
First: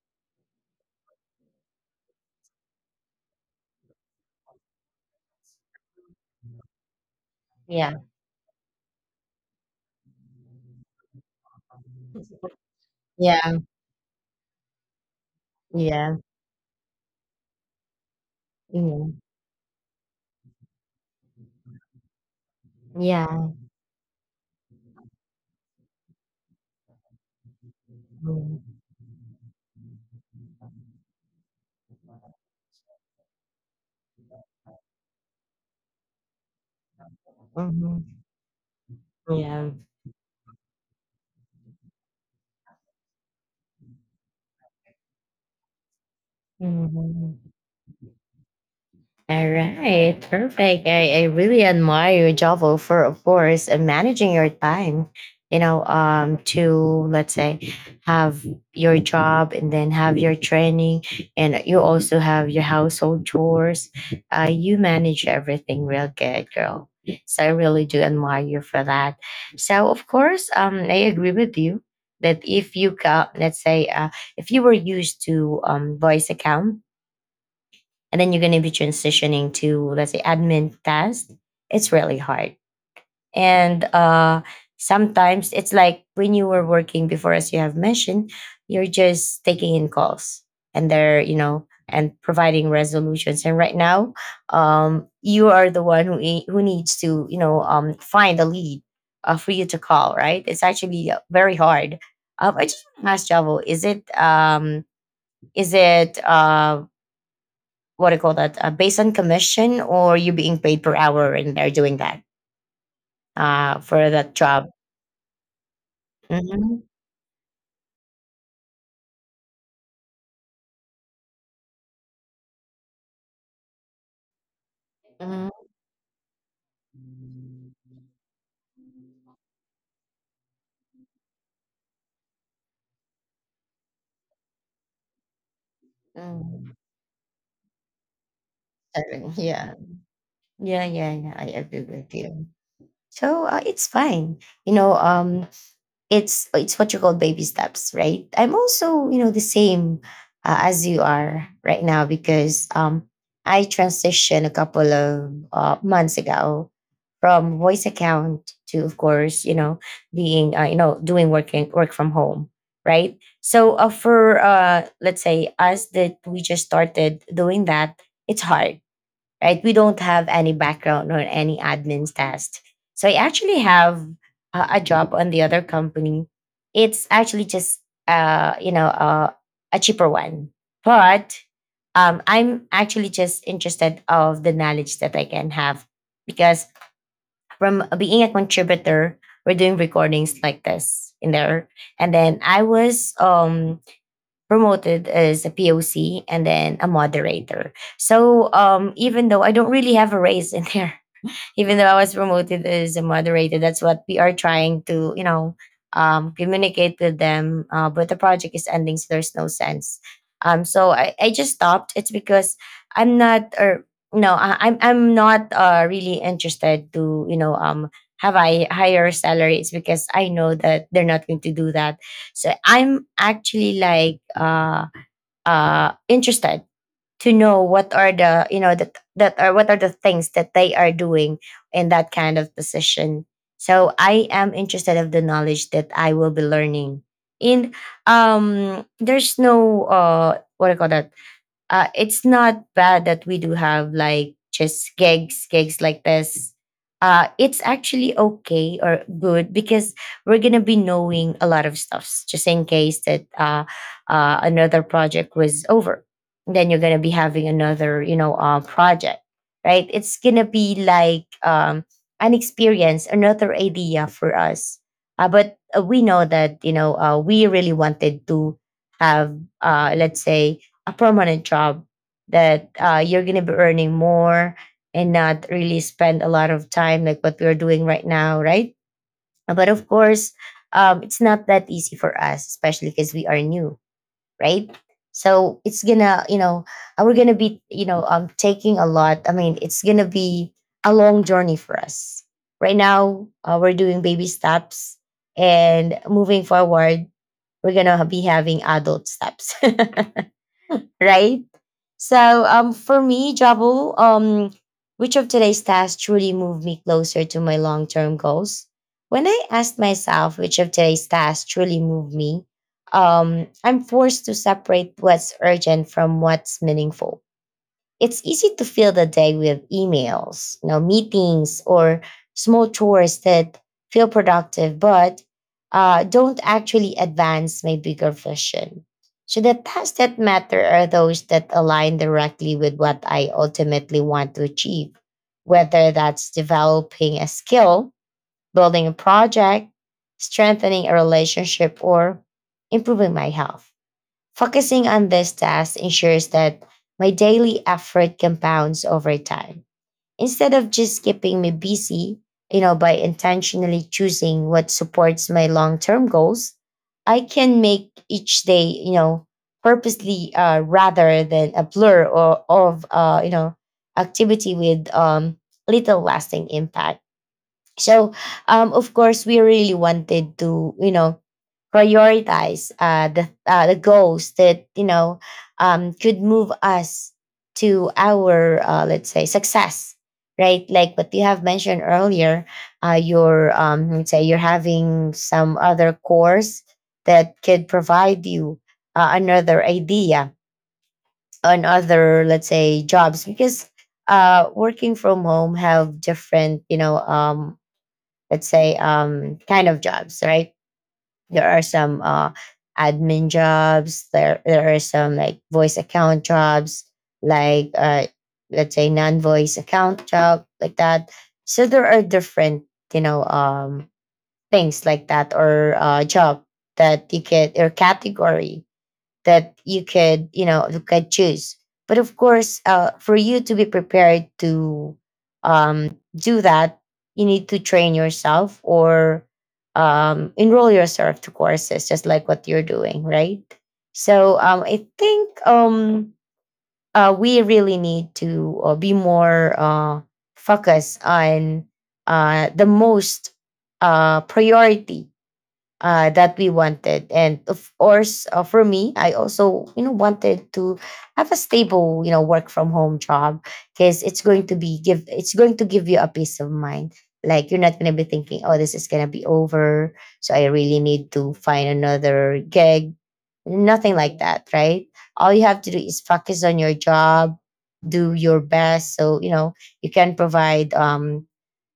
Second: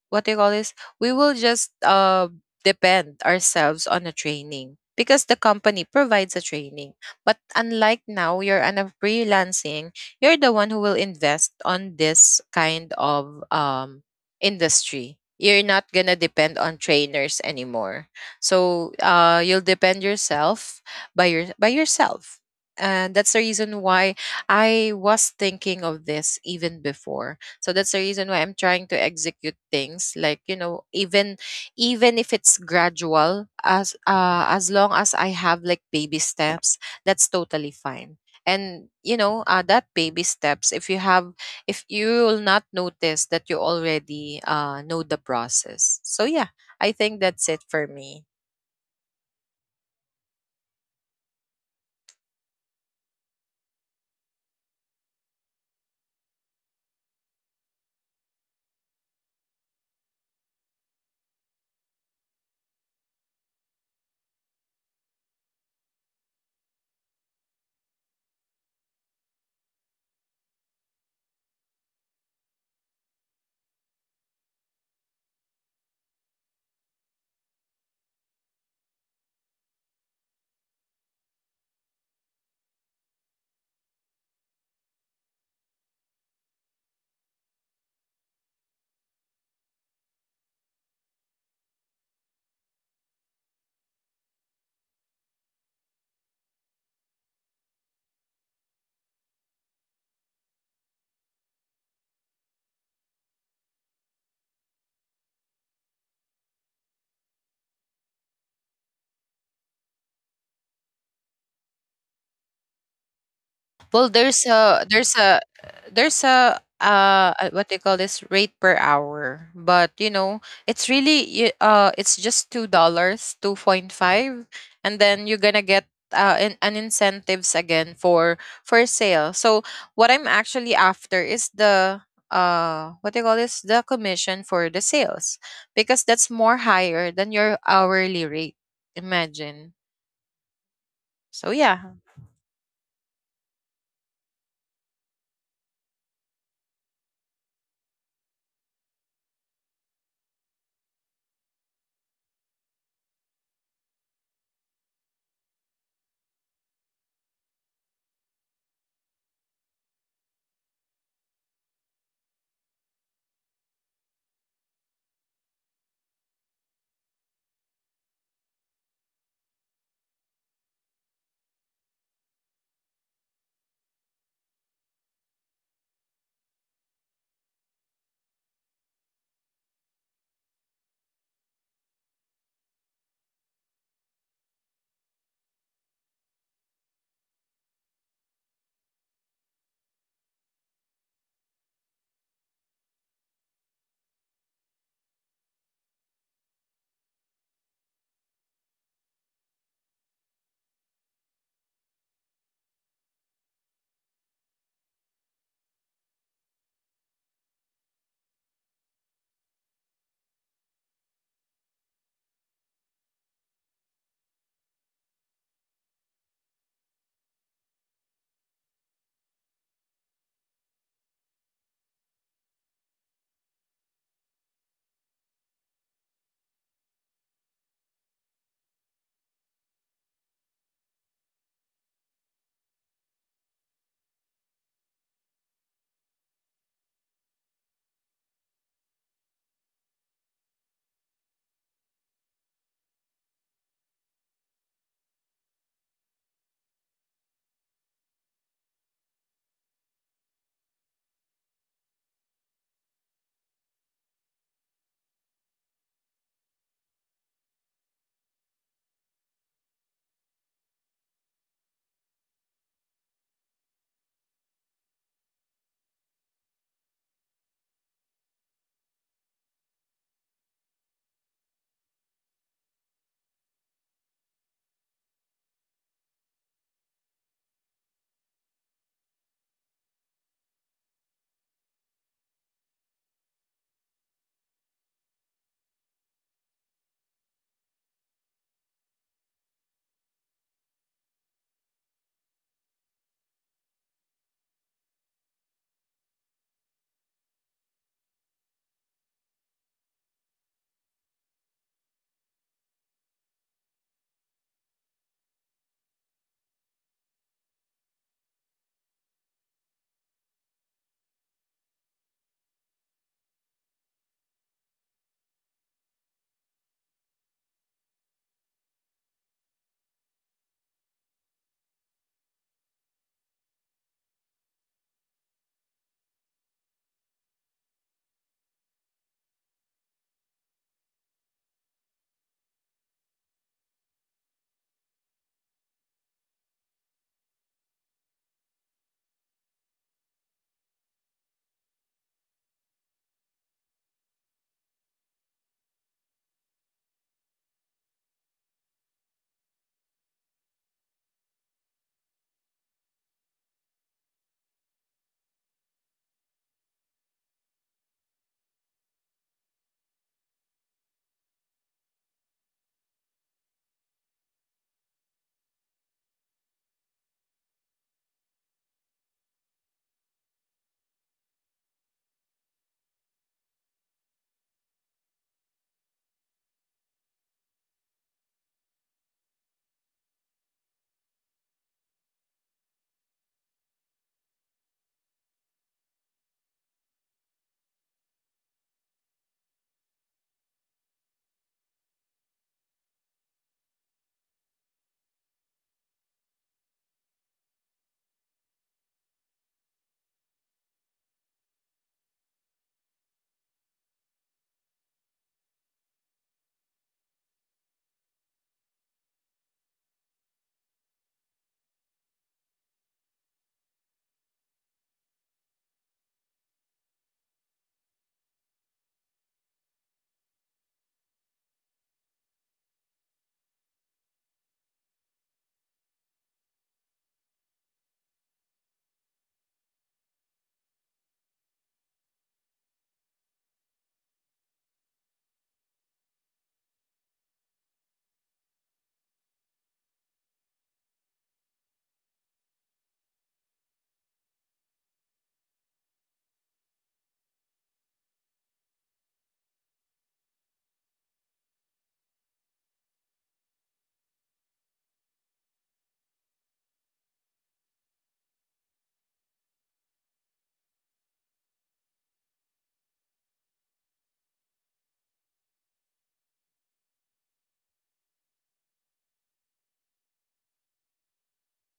B: what they call this, we will just depend ourselves on a training because the company provides a training. But
A: Yeah,
B: unlike now, you're on a freelancing, you're the one who will invest on this kind of
A: yeah,
B: industry. You're not gonna
A: yeah,
B: depend on trainers anymore. So you'll depend yourself by yourself. And that's the
A: yeah,
B: reason why I was thinking of this even before. So that's the reason why I'm trying to
A: mhm,
B: execute things, like you know, even even if it's gradual, as long as I have like baby steps, that's totally
A: mhm,
B: fine. And you know
A: yeah,
B: that baby steps, if you have, if you will not notice that you already know the process. So yeah, I think
A: mhm.
B: that's it for me.
A: All right, perfect. I really admire your Javo, for, of course, and managing your time, to let's say have your job and then have your training, and you also have your household chores. You manage everything real good, girl. So I really do admire you for that. So, of course, I agree with you that if you got, let's say, if you were used to voice account, and then you're going to be transitioning to let's say admin tasks. It's really hard, and sometimes it's like when you were working before, as you have mentioned, you're just taking in calls and they're, and providing resolutions. And right now, you are the one who who needs to, find a lead for you to call, right? It's actually very hard. I just want to ask Javo, is it what do you call that? Based on commission, or you being paid per hour, and they're doing that for
B: Well,
A: that
B: there's
A: job.
B: a there's a there's a
A: Mm-hmm.
B: uh uh, what they call this, rate per hour, but you know it's really it's just $2, 2.5, and then you're
A: Mm-hmm.
B: gonna get an incentives again for sale. So what I'm actually after is the what they call this, the commission for the sales, because that's more
A: Mm.
B: higher than your hourly rate.
A: Sorry. Yeah,
B: Imagine.
A: yeah, yeah, yeah. I
B: So
A: agree
B: yeah,
A: with you. So it's fine. You know, um, it's what you call baby steps, right? I'm also, the same as you are right now, because I transitioned a couple of months ago, from voice account to, of course, being doing working work from home, right? So for let's say us that we just started doing that, it's hard, right? We don't have any background or any admin's test. So I actually have a job on the other company. It's actually just uh, you know uh, a cheaper one, but I'm actually just interested of the knowledge that I can have, because from being a contributor, we're doing recordings like this in there, and then I was promoted as a POC and then a moderator. So even though I don't really have a raise in there, even though I was promoted as a moderator, that's what we are trying to, communicate with them. But the project is ending, so there's no sense. So I just stopped. It's because I'm not, or no, I'm not really interested to, have I higher salary. It's because I know that they're not going to do that. So I'm actually like interested to know what are the, that that are what are the things that they are doing in that kind of position. So I am interested of the knowledge that I will be learning. And there's no what do you call that? It's not bad that we do have like just gigs, gigs like this. It's actually okay or good because we're gonna be knowing a lot of stuffs just in case that another project was over. Then you're gonna be having another, project, right? It's gonna be like an experience, another idea for us. But we know that we really wanted to have, let's say, a permanent job that you're going to be earning more and not really spend a lot of time like what we're doing right now, right? But of course, it's not that easy for us, especially because we are new, right? So it's gonna, we're gonna be, taking a lot. I mean, it's gonna be a long journey for us. Right now, we're doing baby steps, and moving forward, we're gonna be having adult steps. Right? So, for me, Jabu, which of today's tasks truly moved me closer to my long-term goals? When I asked myself which of today's tasks truly moved me, I'm forced to separate what's urgent from what's meaningful. It's easy to fill the day with emails, meetings, or small chores that feel productive but don't actually advance my bigger vision. So the tasks that matter are those that align directly with what I ultimately want to achieve, whether that's developing a skill, building a project, strengthening a relationship, or improving my health. Focusing on this task ensures that my daily effort compounds over time instead of just keeping me busy. By intentionally choosing what supports my long-term goals, I can make each day, purposely rather than a blur or of activity with little lasting impact. So, of course, we really wanted to, prioritize the goals that could move us to our let's say success, right? Like what you have mentioned earlier, you let's say you're having some other course that could provide you another idea on other, let's say, jobs because working from home have different let's say kind of jobs, right. There are some admin jobs, there are some like voice account jobs like let's say non-voice account job like that. So there are different you know um, things like that or job that you can or category that you could, you could choose. But of course, for you to be prepared to do that, you need to train yourself or enroll yourself to courses, just like what you're doing, right? So, I think we really need to be more focused on the most priority that we wanted. And of course, for me, I also wanted to have a stable work from home job because it's going to give you a peace of mind. Like you're not gonna be thinking, oh, this is gonna be over, so I really need to find another gig. Nothing like that, right? All you have to do is focus on your job, do your best, so you can provide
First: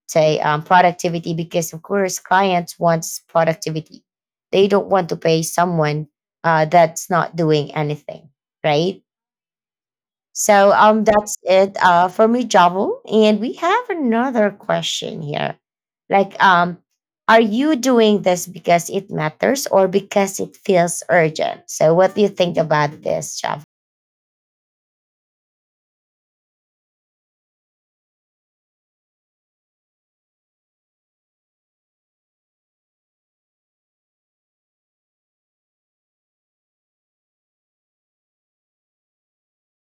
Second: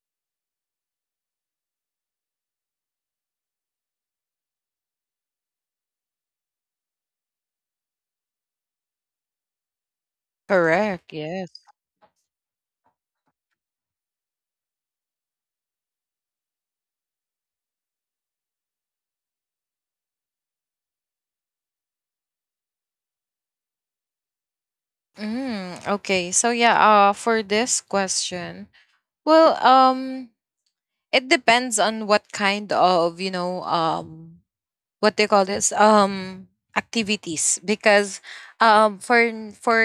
A: say productivity because of course clients wants productivity. They don't want to pay someone that's not doing anything, right. So,
B: correct.
A: that's
B: Yes.
A: it for me, Javel. And we have another question here like are you doing this because it matters or because it feels urgent? So what do you think about this, Javel?
B: Mm, okay. So yeah, for this question, well, it depends on what kind of, you know, what they call this, activities, because um for for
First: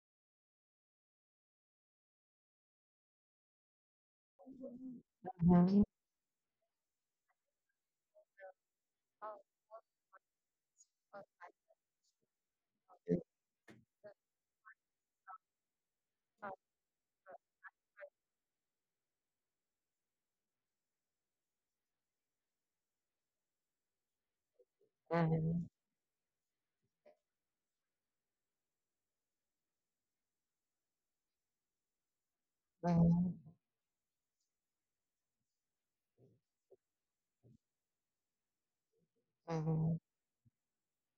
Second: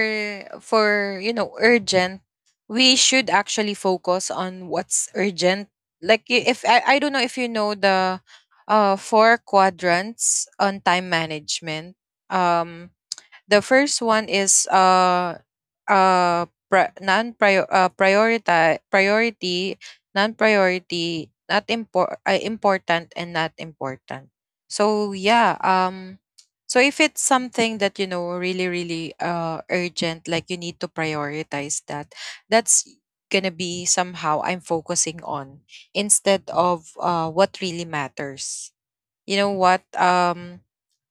B: for, you know, urgent, we should actually focus on what's urgent.
A: Mhm.
B: Like if I don't know if you know the four quadrants on time management. Um, the first one is uh pri- non prior priority priority, non priority not important and not important. So yeah,
A: Mhm,
B: um, so if it's something that you know really really urgent, like you need to prioritize that. That's
A: mhm,
B: going to be somehow I'm focusing on instead of what really matters. You know what,
A: mhm,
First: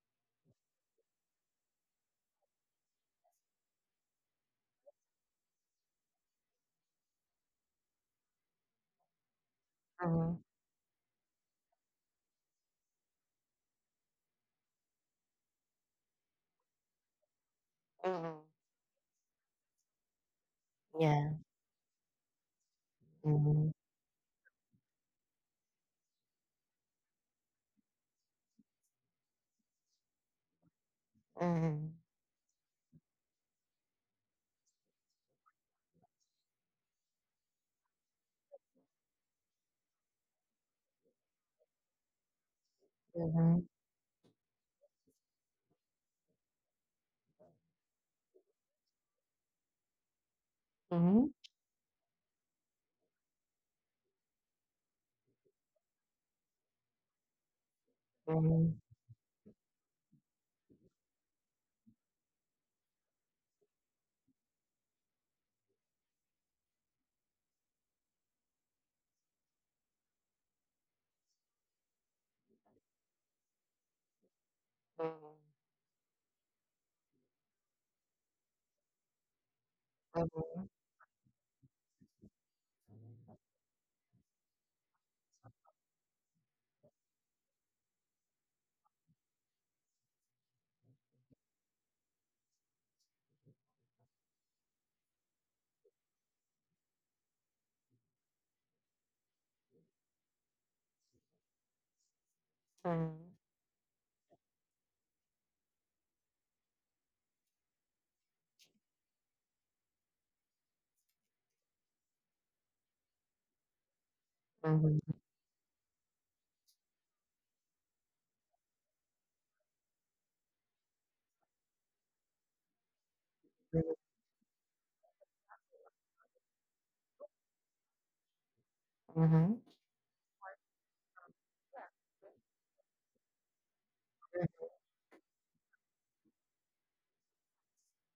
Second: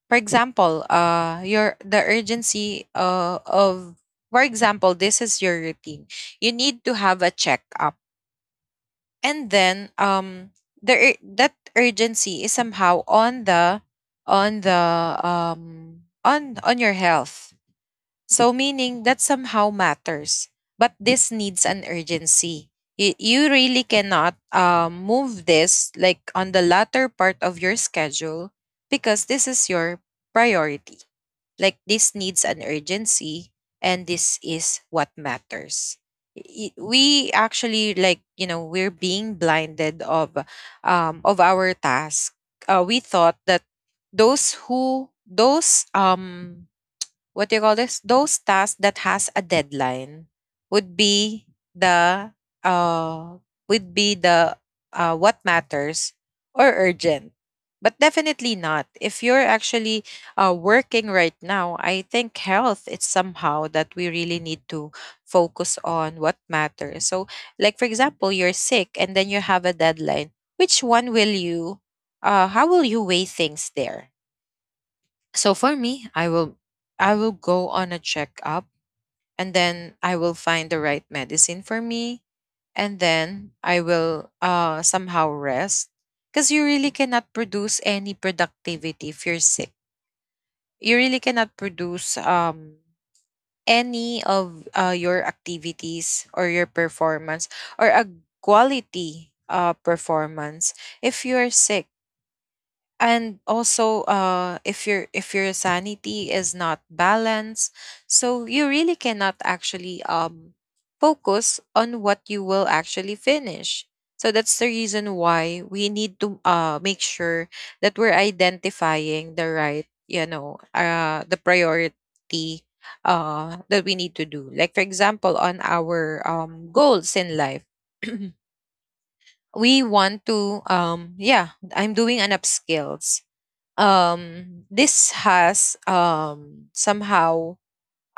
B: for example, your the urgency of, for example, this is your routine, you need to have a checkup, and then
A: mhm,
B: that urgency is somehow on the on the on your health. So,
A: mhm.
B: meaning that somehow matters. But this
A: Yeah.
B: needs an urgency. You really
A: Mhm.
B: cannot move this like on the latter part of your schedule, because this is your priority. Like
A: Mhm.
B: this needs an urgency, and this is what matters. We actually, like, you know, we're being blinded of our task. We thought that
A: Mhm.
B: those who those what do you call this, those tasks that has a deadline would
A: Mhm.
B: be the uh would be the what matters, or urgent. But definitely
A: Mhm.
B: not. If you're actually working right now, I think health is somehow that we really need to focus on what matters. So, like for example, you're sick and then you have a deadline. Which one will you? How will you weigh things there? So for me, I will go on a checkup and then I will find the
A: Mhm.
B: right medicine for me and then I will somehow rest because you really cannot produce any productivity if you're sick. You really cannot produce any of your activities or your performance or a quality performance if you are sick, and also if your sanity is not balanced, so you really cannot actually focus on what you will actually finish. So that's the
A: Mhm.
B: reason why we need to make sure that we're identifying the right, the priority that
A: Mhm.
B: we need to do, like for example on our goals in life.
A: Mhm.
B: We want to, yeah, I'm doing an upskills. This has somehow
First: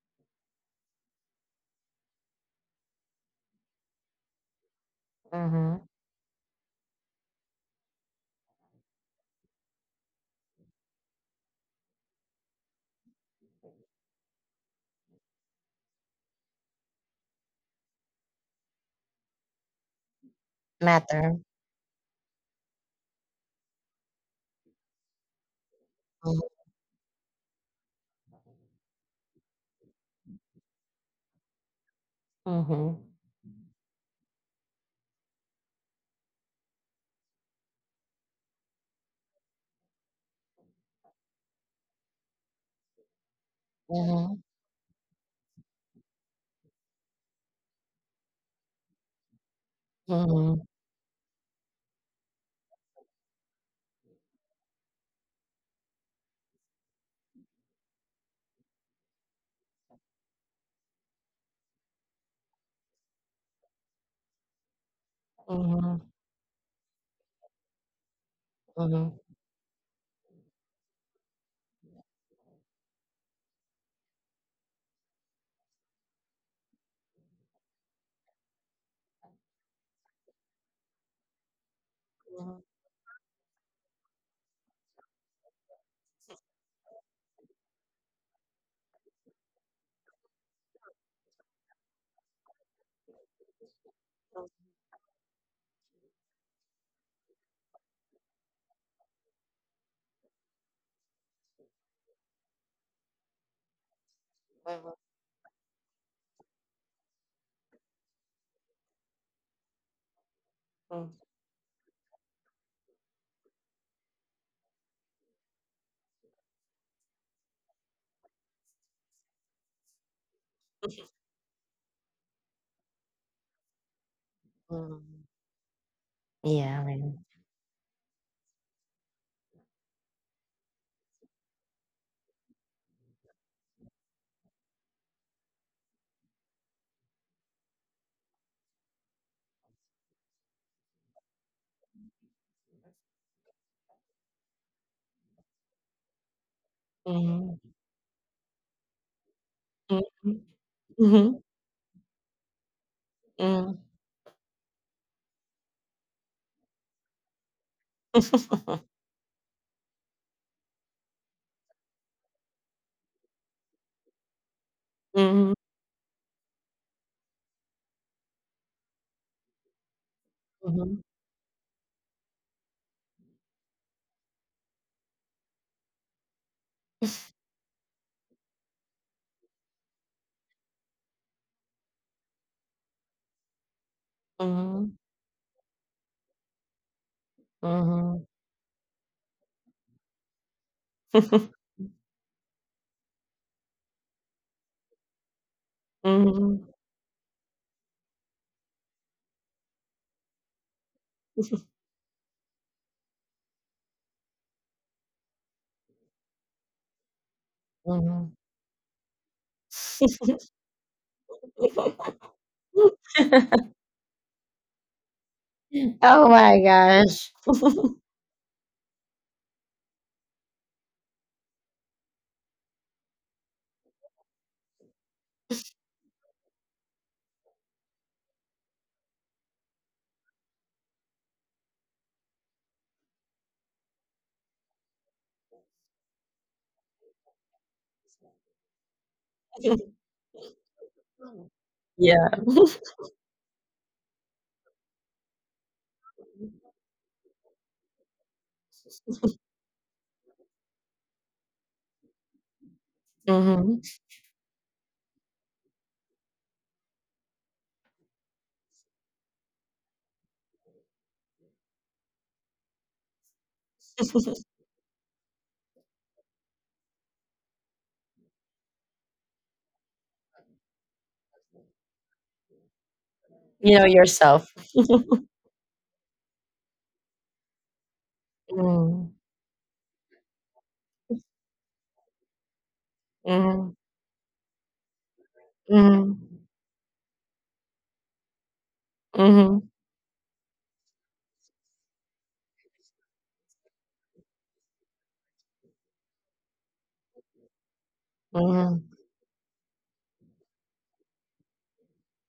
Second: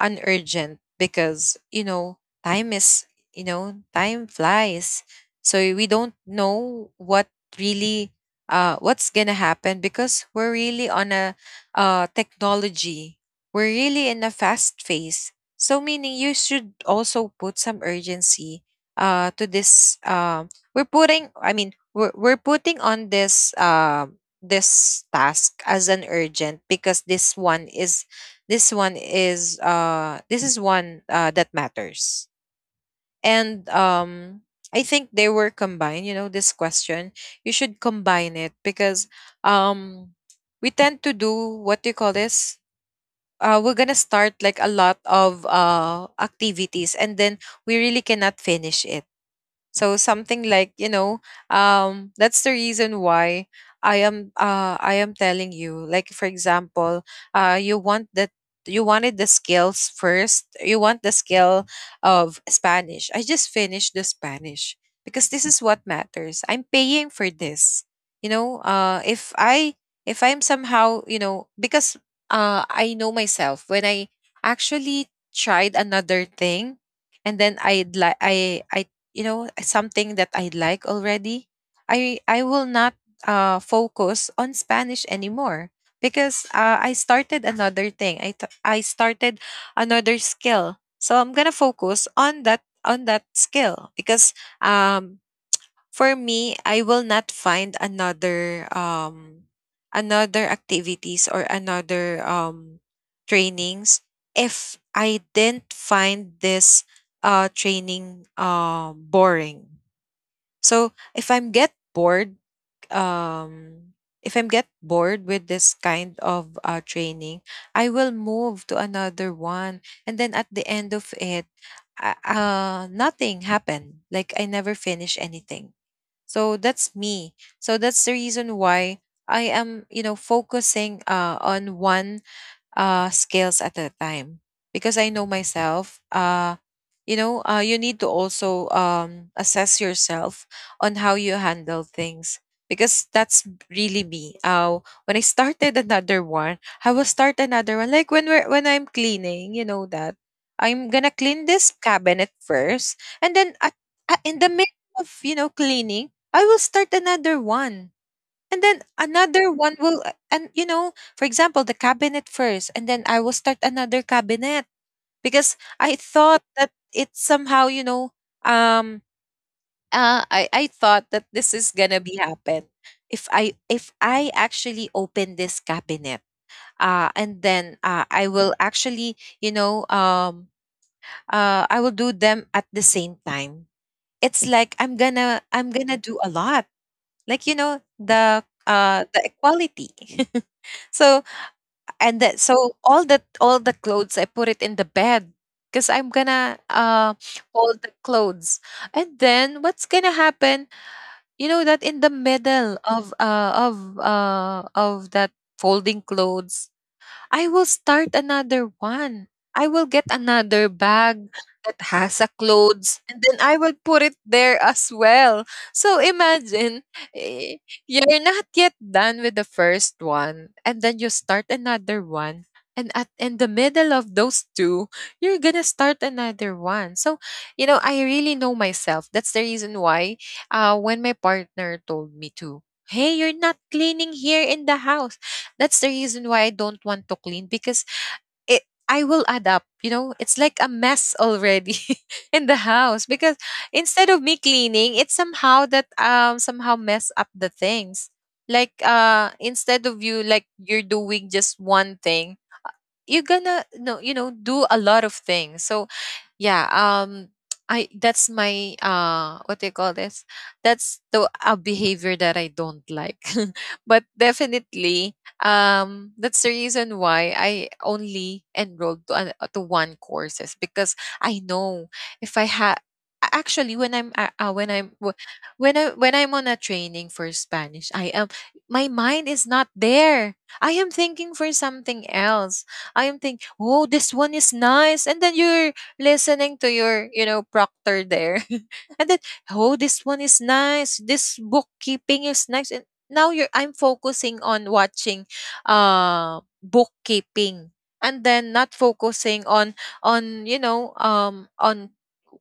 B: unurgent because, you know, time is, you know, time flies, so we
A: Mhm.
B: don't know what really what's gonna happen, because we're really on a technology, we're really in a fast phase. So meaning you should also put some urgency to this, we're putting, I
A: Matter.
B: mean, we're putting on this this task as an urgent, because this one is, this is one that matters.
A: Mhm.
B: And I think they were combined, you know, this question. You should combine it because um we tend to do, what do you call this? We're gonna start
A: Mhm.
B: like a lot of activities and then we really cannot finish it, so something
A: Mhm.
B: like, you know, that's the reason why I am telling you, like for example, you want that, you wanted the skills first. You want the skill of Spanish. I just finished the Spanish because this is what
A: Mhm.
B: matters. I'm paying for this. You know,
A: Mhm.
B: if I, if I'm somehow, you know, because I know myself. When I actually tried another thing and then I, like, I you know something that I like already, i will
A: Mhm.
B: not focus on Spanish anymore, because I started another thing, I started another skill, so I'm gonna focus on that, skill because, um for me, I will not find another, another activities or another trainings if I didn't find this training boring. So
A: Mhm.
B: if I'm get bored, um with this kind of training, I will move to another one, and then at the end of it, nothing happened. Like, I never finish
A: Mhm.
B: anything. So
A: Yeah.
B: that's
A: Right.
B: me. So that's the reason why I am, you know, focusing on one skills at a time, because I know myself. You know, you need to also, assess yourself on how you handle things, because that's really me. When I started another one, I will start
A: Mhm.
B: another one. Like, when I'm cleaning, you know that
A: Mhm.
B: I'm gonna clean
A: Mhm.
B: this cabinet first, and then
A: Mhm.
B: in the middle of, you know, cleaning, I will start another one, and then another one will, and, you know, for example, the cabinet first, and then I will start another cabinet because
A: Mhm.
B: I thought that it's somehow, um i
A: Mhm.
B: thought that this is gonna be happen. If I, actually open this cabinet and then, I will actually you know I will do them at the same time. It's like
A: Mhm.
B: i'm gonna do a lot, like, you know,
A: Mhm.
B: the, the equality. so and that so all the clothes, I put it in the bed because I'm gonna,
A: Mhm.
B: fold the clothes. And then, what's gonna happen, you know, that in the middle of, of that folding clothes, I will start
A: Mhm.
B: another one. I will get another bag that has a clothes, and then I will put it there as well. So
A: Oh my
B: imagine,
A: gosh.
B: eh, you're not yet done with the first one, and then you start another one, and at in the middle of those two, you're going to start another one. So, you know, I really know myself. That's the reason why, when my partner told me to, hey, you're not cleaning here in the house, that's the reason why I don't want to clean, because it I will add up, you know, it's like a mess already
A: Yeah.
B: in the house, because instead of me cleaning, it's somehow that, somehow mess up the things. Like, instead of, you like, you're doing just one thing, you're gonna,
A: Mhm.
B: no, you know, do a lot of things. So, yeah, I that's my, what do you call this? That's the, a behavior that I don't like. But definitely, that's the reason why I only enrolled to, to one courses, because I know, if I had actually,
A: You know yourself.
B: when I'm on a training for Spanish, I am my
A: Mm.
B: mind is not there. I am thinking for something else. I am thinking,
A: Mhm.
B: oh, this one is nice, and then you're
A: Mhm.
B: listening to your, you know, proctor there. And then,
A: Mhm.
B: oh, this one is nice. This bookkeeping is nice. And now you're I'm focusing on watching bookkeeping, and then not
A: Mhm.
B: focusing on, you know, on,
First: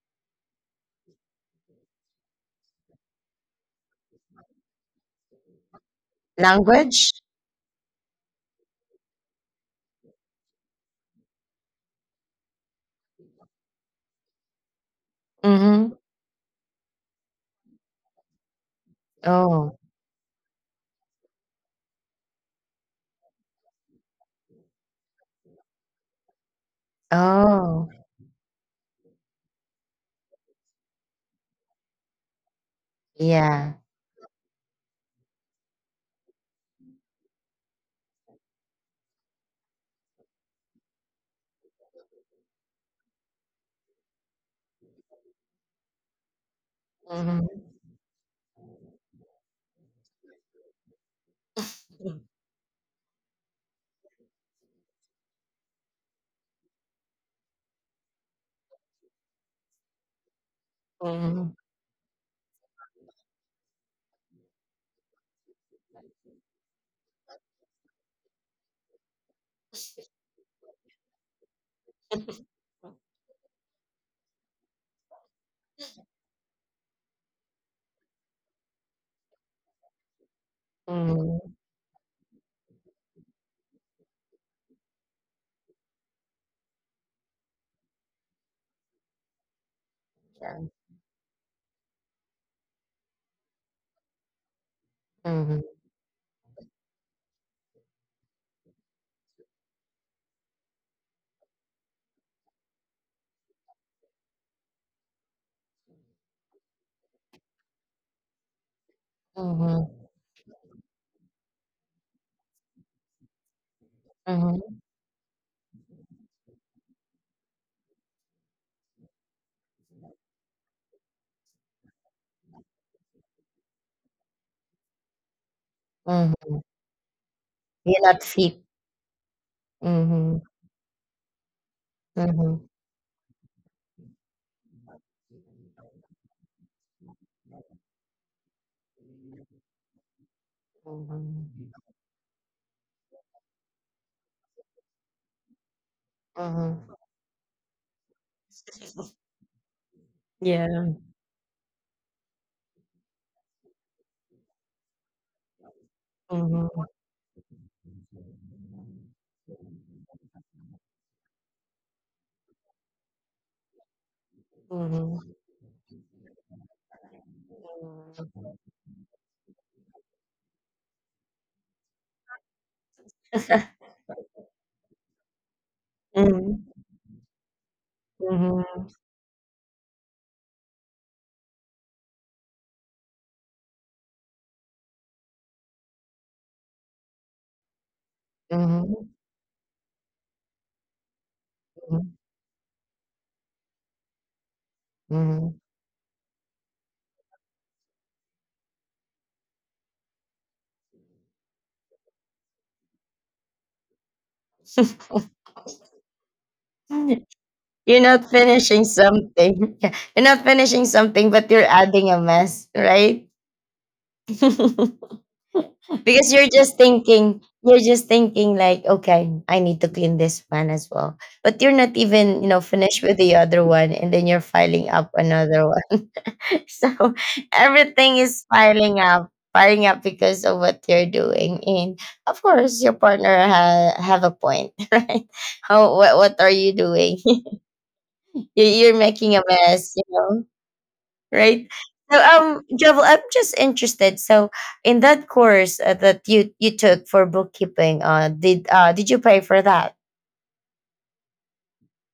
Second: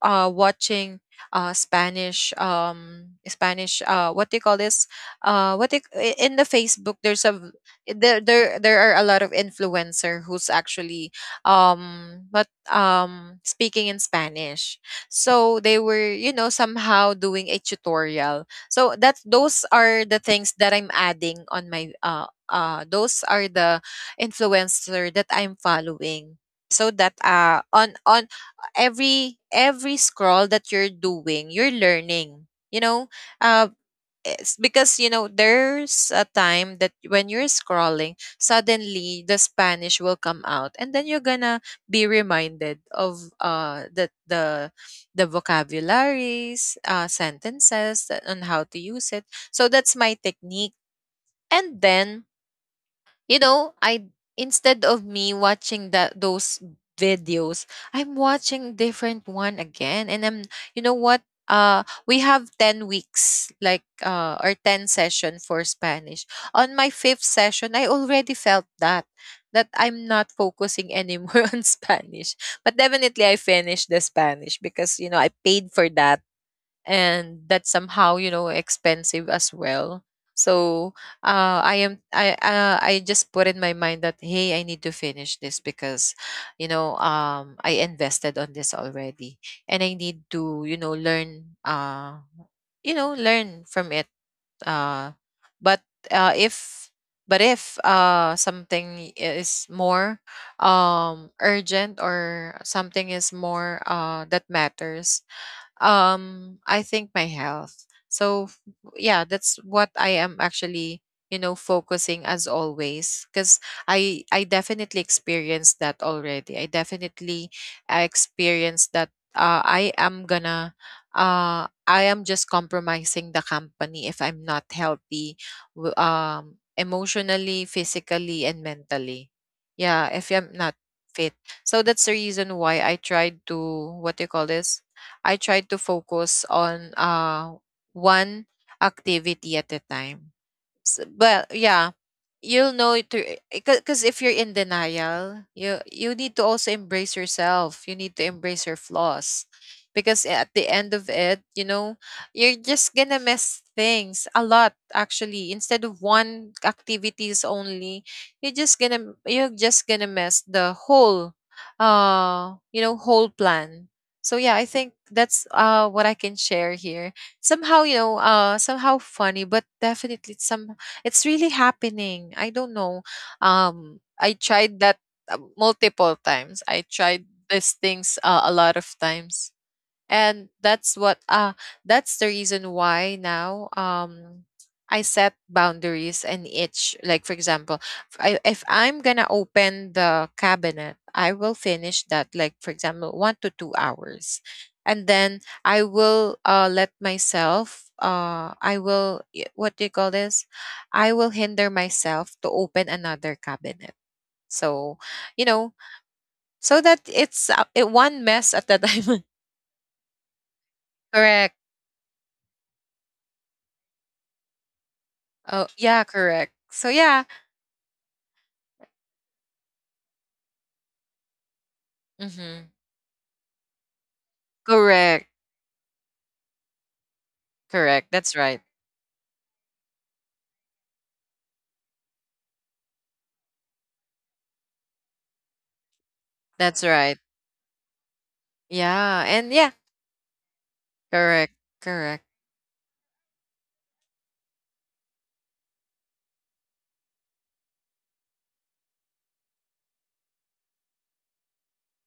B: watching Spanish, Spanish, what do you call this, what do you, I- in the Facebook,
A: Language?
B: there are a lot of influencer who's actually, what speaking in Spanish. So
A: Mhm.
B: they were, you know, somehow doing a tutorial. So that
A: Oh.
B: those are the things that I'm adding on my, those are the influencer that I'm following. So that,
A: Oh.
B: on, every scroll that you're doing, you're learning. You know,
A: Yeah.
B: uh it's because, you know, there's a time that when you're scrolling, suddenly the Spanish will come out, and then you're gonna be reminded of, the vocabularies,
A: Mhm.
B: sentences that, on how to use it. So that's my technique. And then, you know, I, instead of me watching that, those videos, I'm watching different one again. And I'm you know what?
A: Mhm.
B: We have 10 weeks, like, or 10 session for Spanish. On my fifth session, I already felt that I'm not focusing anymore on Spanish. But definitely I finished the Spanish because, you know, I paid for that, and that's somehow, you know, expensive as well. So,
A: Mhm.
B: I am I I just put in my mind that, hey, I need to finish this because, you know, I invested on this already, and I need
A: Yeah.
B: to, you know, learn, learn from it. uh
A: Mhm.
B: but, uh if if, something is more, urgent, or something is more, that matters. I think my health, yeah, that's
A: Mhm.
B: what I am actually, you know, focusing as always, because i
A: Mhm.
B: definitely experienced that already. I definitely, experienced that, I am just compromising the company if I'm not healthy,
A: Mhm.
B: emotionally,
A: You're not
B: physically,
A: fit.
B: and mentally. Yeah, if
A: Mhm.
B: I'm not fit. So that's the reason
A: Mhm.
B: why I tried to, what do you call this, I tried to focus on, one activity at a time. But
A: Mhm.
B: yeah, you'll know it, because if you're in denial, you need to also
A: Mhm.
B: embrace yourself, you need to embrace your flaws, because at the
A: Yeah.
B: end of it, you know, you're just gonna miss things a lot. Actually, instead of one
A: Mhm.
B: activities only, you're just gonna miss the whole, whole plan. So yeah, I think
A: Mhm.
B: that's, what I can share here. Somehow, you know,
A: Mhm.
B: somehow funny, but definitely, some it's really happening. I don't know. I tried that, multiple
A: Mhm.
B: times. I tried these things, a
A: Mhm.
B: lot of times, and that's what, that's the reason why now, I set boundaries in each, like for example, if I'm
A: Mhm.
B: gonna open the cabinet, I will finish that, like for example, 1 to 2 hours, and then
A: Mhm.
B: I will, let myself, what do you call this, I will hinder myself to open another cabinet. So, you know, so that
A: Mhm.
B: it's,
A: You're
B: one
A: not
B: mess at a
A: finishing
B: time.
A: something. Yeah. You're not finishing something, but you're
B: Correct.
A: adding a mess, right?
B: Oh, yeah,
A: Because you're
B: correct.
A: just
B: So yeah.
A: thinking, you're just thinking like, okay, I need to clean this one as well. But you're not even,
B: Mm-hmm.
A: finished with the other one and then you're filing up
B: Correct.
A: another one. So everything
B: Correct.
A: is
B: That's right.
A: piling up because of what you're doing. And of course, your partner have a point, right? How what are you
B: That's
A: doing?
B: right.
A: You're making
B: Yeah,
A: a
B: and yeah,
A: mess, you know, right?
B: correct,
A: So,
B: correct.
A: Jovel, I'm just interested. So, in that course that you took for bookkeeping, did did you pay for that?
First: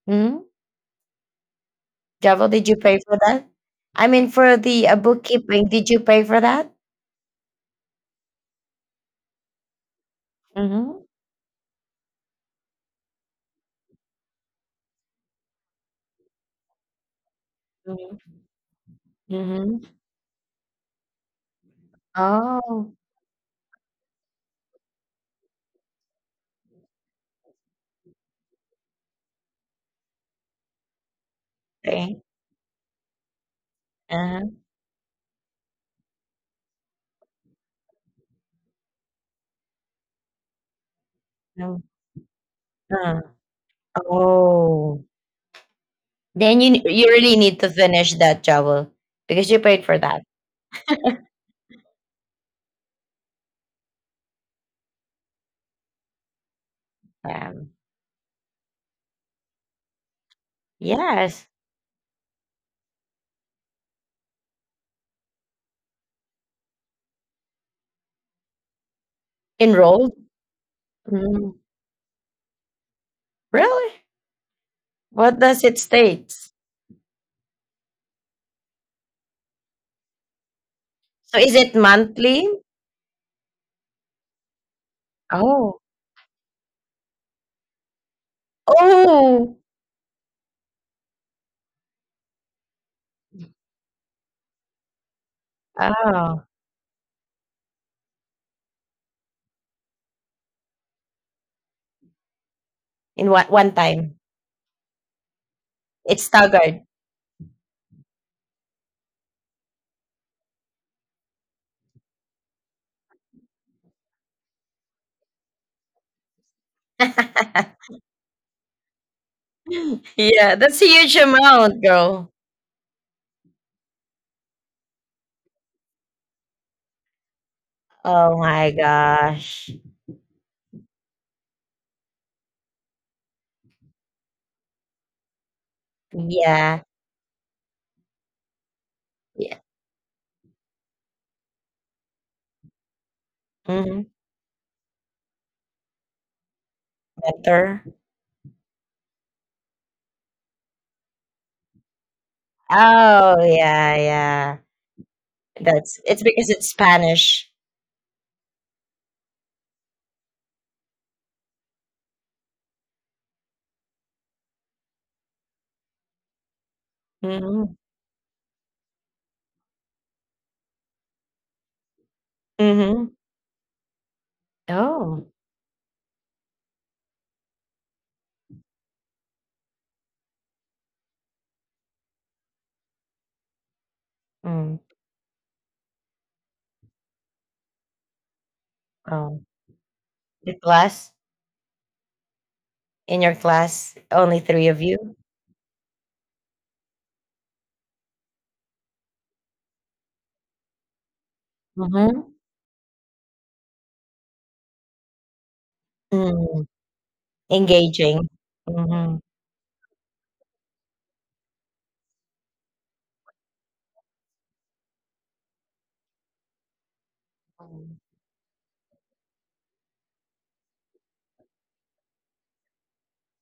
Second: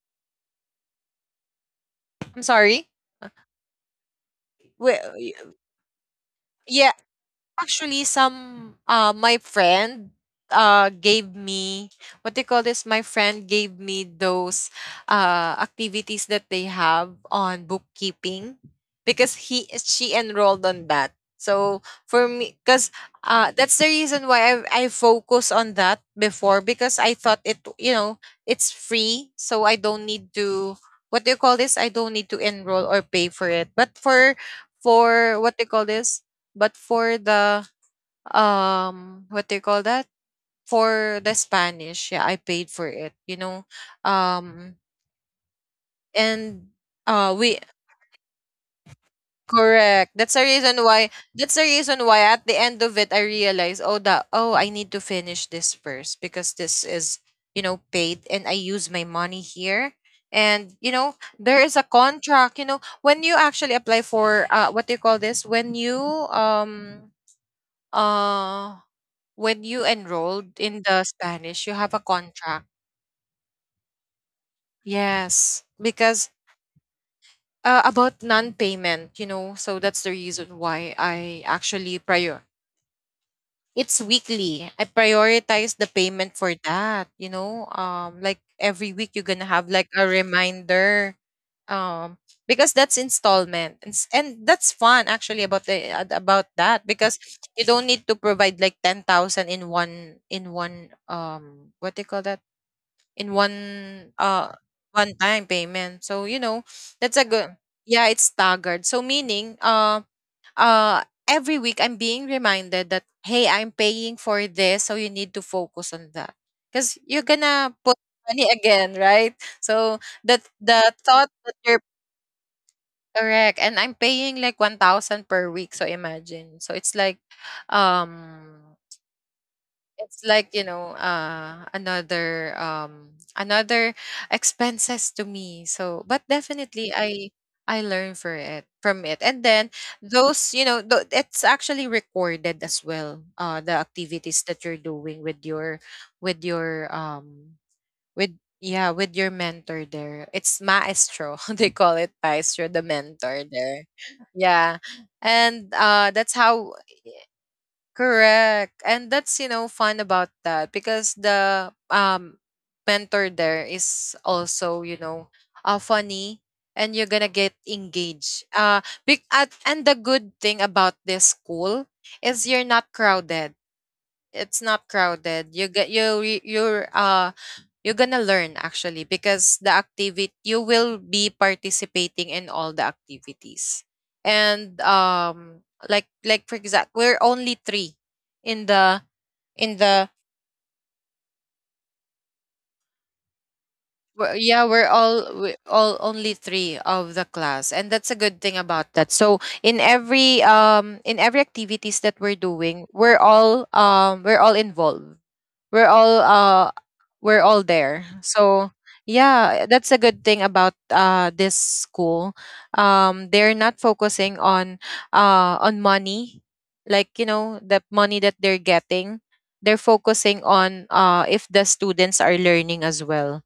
A: Hmm,
B: I'm
A: Jovel, did you
B: sorry.
A: pay for that? I mean, for the
B: Well,
A: bookkeeping, did you pay for that?
B: yeah. Actually, some my friend,
A: Mm-hmm.
B: gave me, what they call this. My friend gave me those activities that they have on
A: Mm-hmm.
B: bookkeeping, because he
A: Mm-hmm.
B: she enrolled on that. So for me, because
A: Oh,
B: that's the reason why I focus on that before because I thought it. It's free, so I don't need to what do you call this? I
A: okay.
B: don't need to enroll or pay for it. But for
A: Uh-huh.
B: for what do you call this? But for the what do you call that? For the
A: No.
B: Spanish, yeah, I paid for
A: Uh,
B: it, you know. Um
A: oh, then
B: and
A: you really need
B: we
A: to finish that, Jovel, because you paid for that.
B: Correct. That's the reason why at the end of it I realized, oh that oh I need to finish this first because this is,
A: Um,
B: you know, paid and I use my money here. And you know,
A: yes,
B: there is a contract, you know, when you actually apply for what do you call this? Um uh when you
A: enrolled.
B: enrolled in the
A: Mm.
B: Spanish, you have a contract.
A: Really? What
B: Yes,
A: does it
B: because
A: state?
B: about non-payment, you know, so that's the reason why I
A: So is it
B: actually prior.
A: monthly?
B: It's weekly. I prioritize the
A: Oh.
B: payment for that. You know, like every week you're gonna
A: Oh.
B: have like a reminder, um, because that's installment, and that's fun actually about the
A: Oh,
B: about that because you don't need to provide like 10,000 in one what do you call that
A: in
B: in
A: one one time.
B: one time payment.
A: It's
B: So you know
A: staggered.
B: that's a good, yeah, it's staggered. So meaning every week I'm being reminded that hey I'm paying for this so you need to focus on that because you're gonna put money again, right. So that
A: Yeah, that's a
B: the
A: huge
B: thought that
A: amount,
B: you're
A: girl.
B: correct and I'm paying like 1,000 per week. So imagine, so it's like
A: Oh my
B: um
A: gosh.
B: it's like, you know, another another expenses to me so, but
A: Yeah.
B: definitely I learn for it from it. And
A: Yeah.
B: then those, you know, it's actually recorded as well, the
A: Mhm.
B: activities that you're doing with your with your um
A: Better.
B: with, yeah, with your mentor there, it's maestro they call it maestro the
A: Oh,
B: mentor there,
A: yeah, yeah.
B: yeah. And
A: That's it's
B: that's
A: because
B: how.
A: it's Spanish.
B: Correct. And that's, you know, fun about that because the mentor there is also, you know, funny and you're gonna get
A: Mhm.
B: engaged. Big at, and the good thing about this school is you're not
A: Mhm.
B: crowded. It's not
A: Oh.
B: crowded. You get, you're gonna learn actually because the activity you will be participating in all the activities.
A: Mm.
B: And like for example, we're only three in
A: Oh.
B: the,
A: The class In your class, only three
B: Yeah,
A: of you.
B: we all only three of the class and that's a good thing about that. So in every activities that
A: Mhm.
B: we're doing, we're all, we're all involved, we're all
A: Mm.
B: uh we're all there.
A: Engaging.
B: So
A: Mhm.
B: yeah, that's a good thing about this school. They're not focusing on money, like, you know, the money that they're getting, they're focusing on if the students are learning as well.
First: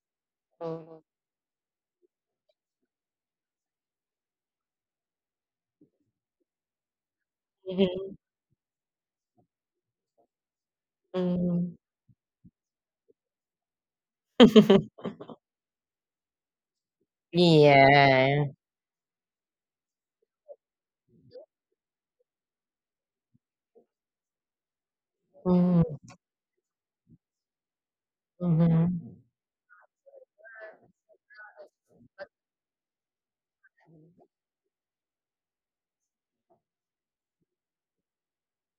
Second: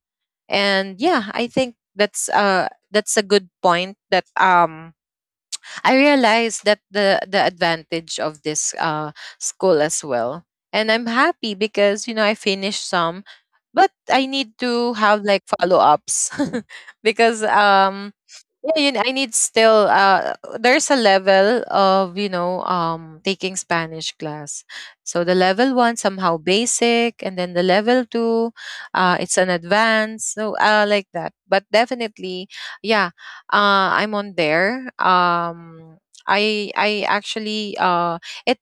B: And
A: Mm,
B: yeah, I think that's a good point that I realized that the
A: mhm.
B: advantage of this school as well. And I'm happy
A: Mhm,
B: because, you know, I finished some, but I need
A: mhm.
B: to have like follow-ups because
A: Yeah.
B: yeah, yun, I need still there's a level of, you know, taking Spanish class. So the
A: Mhm,
B: level 1 somehow basic and then the level 2,
A: mhm.
B: it's an advanced. So like that. But definitely, yeah, I'm on there. I actually it,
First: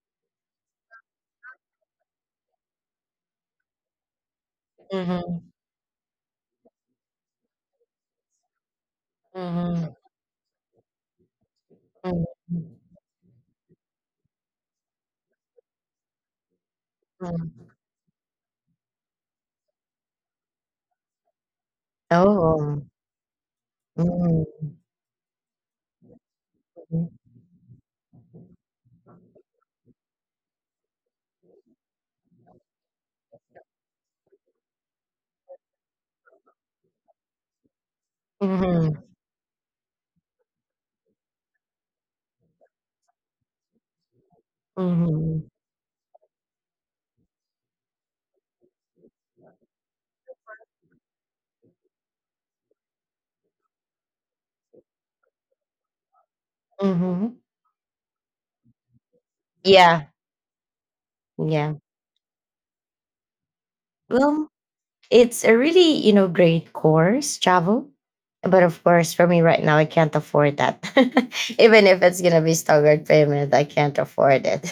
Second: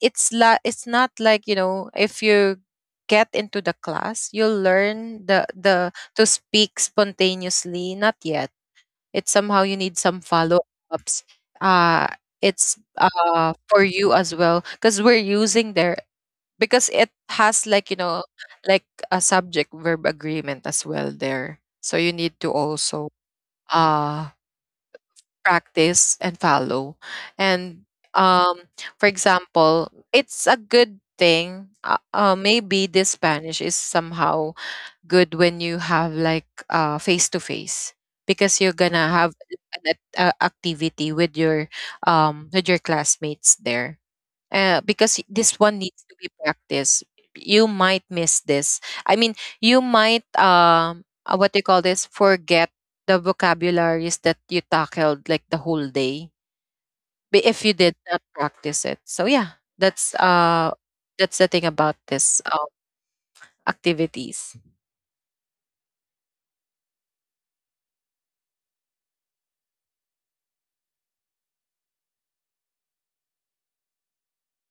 B: it's not like, you know, if you get into the class, you'll learn the
A: Mhm,
B: the to speak spontaneously, not yet. It's somehow you
A: mhm,
B: need some follow ups. Uh,
A: mhm,
B: it's for you as well because we're using there because it has
A: mhm.
B: like, you know, like a subject verb agreement as well there. So you need to
A: Oh.
B: also, uh,
A: Mhm,
B: practice and follow. And um, for example, it's a good thing. Maybe this Spanish is somehow good when you have like face to face because you're gonna
A: mhm,
B: have an activity with your classmates there, because
A: mhm,
B: this one needs to be practiced, you might miss this, I mean, you might what do you call this, forget the vocabularies that you tackled like the whole day,
A: mhm, mhm.
B: but if you did not practice it. So yeah,
A: Yeah,
B: that's the thing
A: yeah.
B: about this,
A: Well,
B: activities.
A: it's a really, great course, travel. But of course, for me right now, I can't afford that. Even if it's gonna be staggered payment, I can't afford it.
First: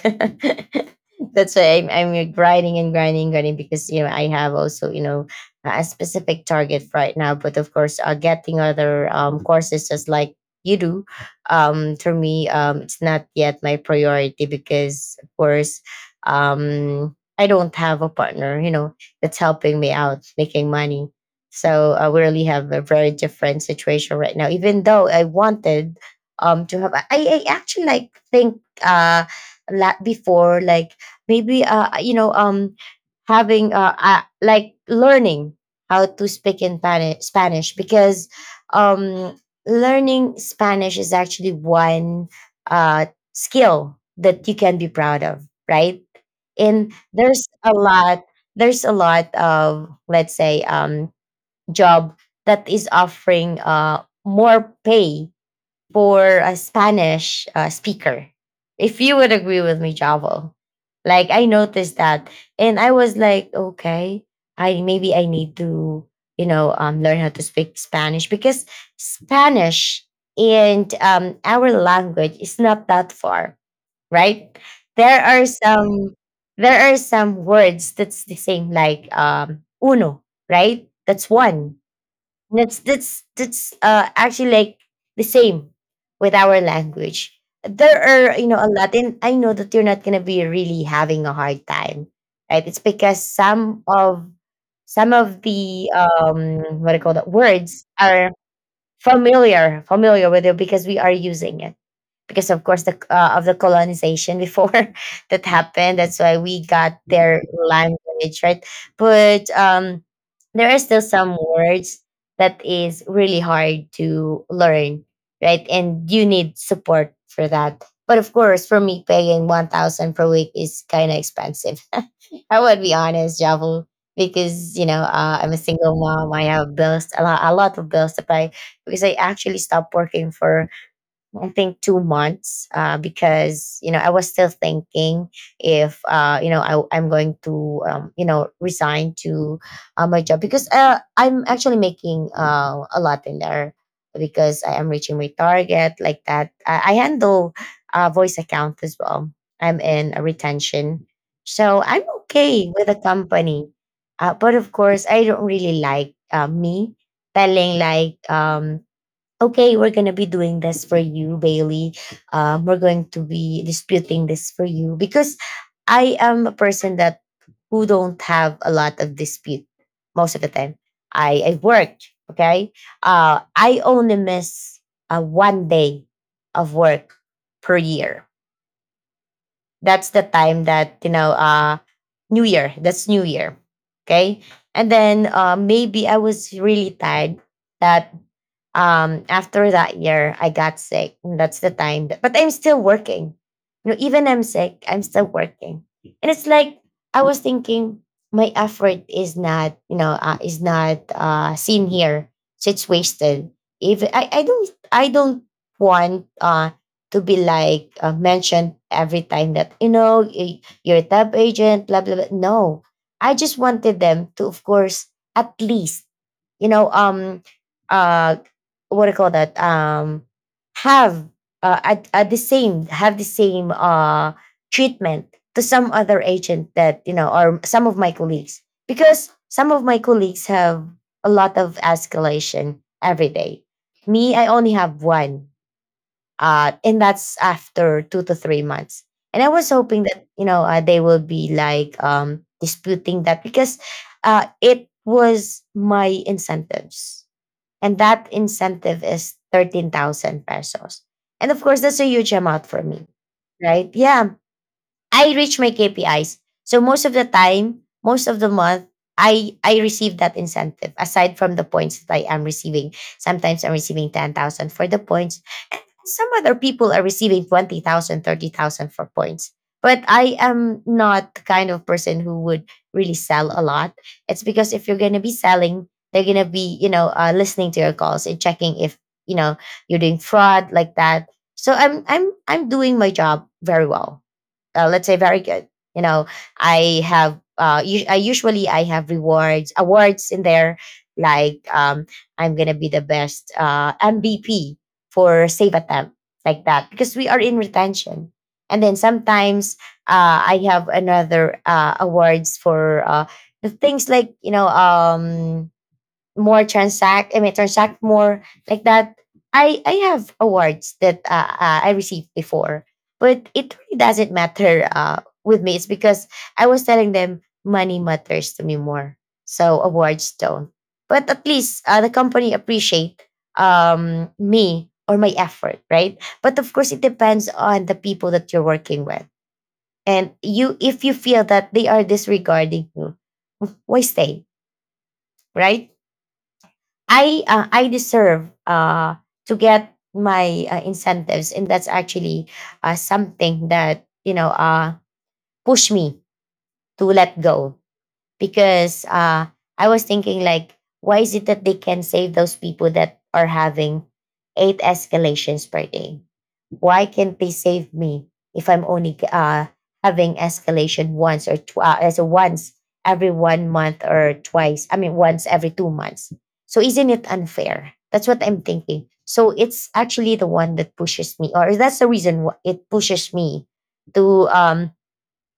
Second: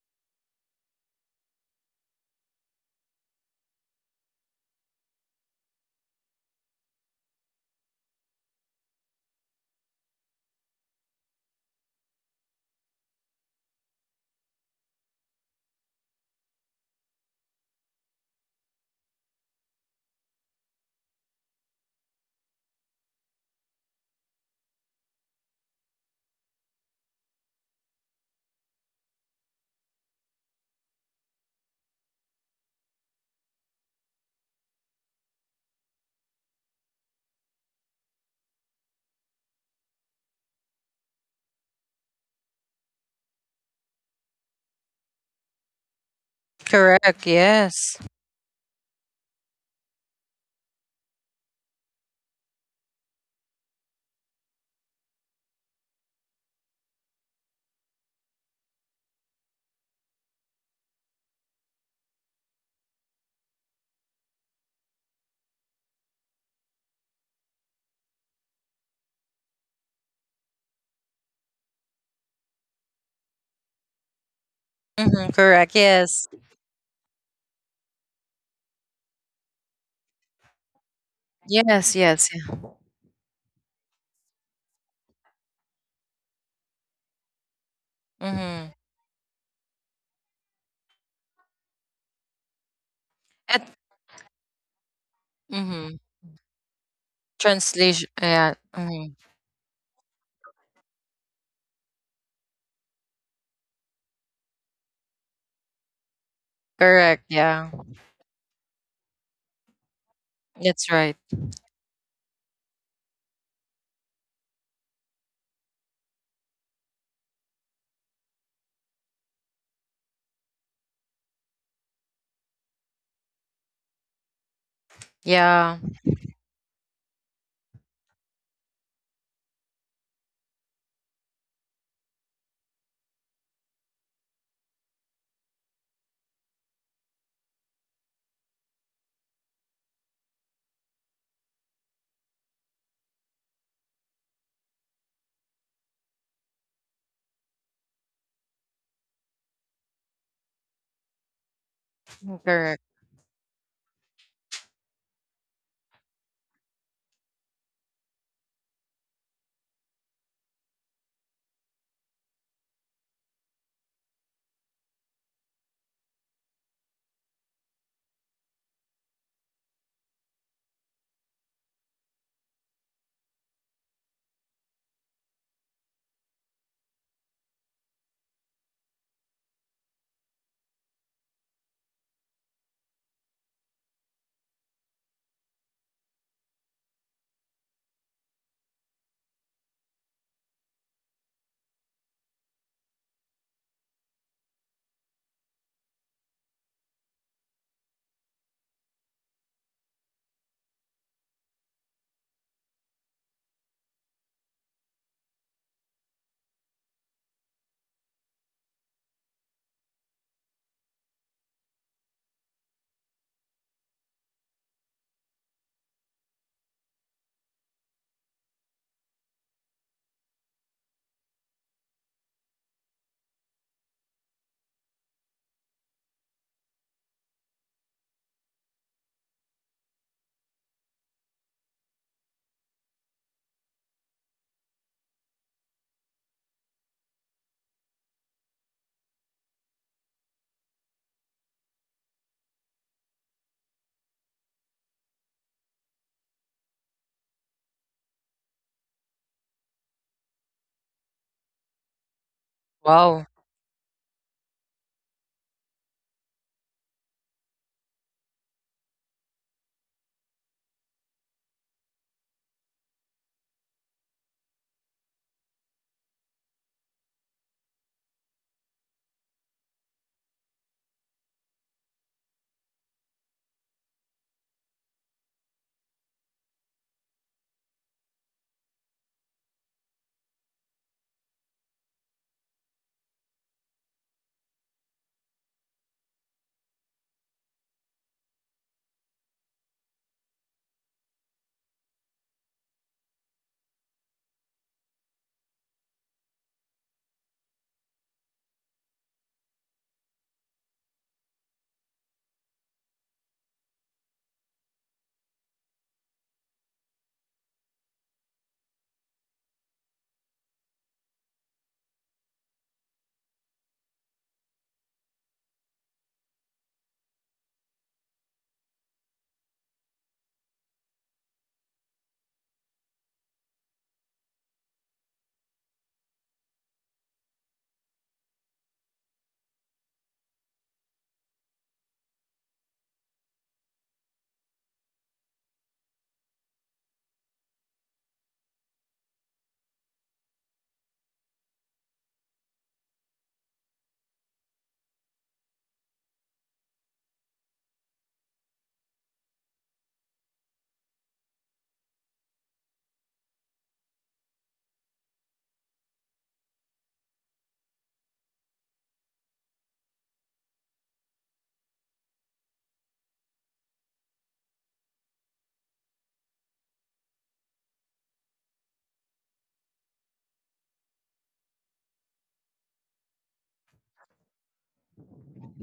A: That's why I'm grinding and grinding, grinding because I have also a specific target right now. But of course, getting other courses just like you do, for me, it's not yet my priority because of course, I don't have a partner. That's helping me out, making money. So, we really have a very different situation right now. Even though I wanted to have, I actually like think before like maybe having like learning how to speak in Spanish because um learning Spanish is actually one uh skill that you can be proud of, right? And
B: Correct,
A: there's a
B: yes.
A: lot there's a lot of, let's say, job that is offering more pay for a Spanish speaker, if you would agree with me, javo. Like I noticed that, and I was like, okay, I maybe I need to learn how to speak Spanish because Spanish and our language is not that far, right?
B: Mm-hmm.
A: There are
B: Correct. Yes.
A: some, words that's the same, like uno, right? That's one.
B: Yes, yes, yeah.
A: That's actually like the same with our language. There are,
B: Mm-hmm.
A: a lot, and I know that you're not gonna be really having a hard time, right? It's because
B: At,
A: some of
B: mm-hmm.
A: the what do you call that words
B: Translation.
A: are
B: Yeah. Mm-hmm.
A: familiar with you because we are using it because of course the of the colonization before that happened. That's why we got
B: Correct.
A: their
B: Yeah.
A: language, right. But there are
B: That's
A: still
B: right.
A: some words that is really hard to learn, right, and you need support for that. But of course, for me, paying 1000 per week is kind of expensive. I would be honest, Javel, because I'm a
B: Yeah.
A: single mom. I have bills, a lot of bills to pay because I actually stopped working for, I think, 2 months because I was still thinking if I'm going to resign to my job because I'm actually making a lot in there because I am reaching my target, like that. I handle voice account as well. I'm in a retention, so I'm okay
B: Correct.
A: with the company, but of course I don't really like me telling like okay, we're going to be doing this for you, Bailey. We're going to be disputing this for you because I am a person that who don't have a lot of dispute most of the time. I worked, okay? I only miss one day of work per year. That's the time that, New Year, that's New Year, okay? And then maybe I was really tired that after that year, I got sick, and that's the time that, but I'm still working. You know, even I'm sick, I'm still working, and it's like I was thinking my effort is not, is not seen here, so it's wasted. If i, I don't i don't want to be like, mentioned every time that, you know, you're a tab agent, blah blah blah. No, I just wanted them to, of course, at least, you know, uh what do you call that, have, at the same, have the same treatment to some other agent that, you know, or some of my colleagues, because some of my colleagues have a lot of escalation every day. Me, I only have one, and that's after 2 to 3 months. And I was hoping that, you know, they will be like, disputing that, because it was my incentives, and that incentive is 13,000 pesos. And of course, that's a huge amount for me,
B: Wow.
A: right? Yeah, I reach my KPIs. So most of the time, most of the month, I receive that incentive aside from the points that I am receiving. Sometimes I'm receiving 10,000 for the points. Some other people are receiving 20,000, 30,000 for points. But I am not the kind of person who would really sell a lot. It's because if you're going to be selling, they're going to be, you know, listening to your calls and checking if, you know, you're doing fraud like that. So I'm doing my job very well, let's say very good, you know. I have I have rewards, awards in there, like, I'm gonna be the best MVP for save attempt, like that, because we are in retention. And then sometimes I have another awards for the things like, you know, more transact more, like that. I have awards that I received before, but it really doesn't matter with me. It's because I was telling them money matters to me more, so awards don't. But at least, the company appreciate, me or my effort, right? But of course, it depends on the people that you're working with. And you, if you feel that they are disregarding you, why stay, right? I deserve, to get my incentives, and that's actually something that, you know, push me to let go, because I was thinking like, why is it that they can save those people that are having eight escalations per day? Why can't they save me if I'm only, having escalation once or tw- as a once every 1 month or twice? I mean, once every 2 months. So isn't it unfair? That's what I'm thinking. So it's actually the one that pushes me, or that's the reason it pushes me to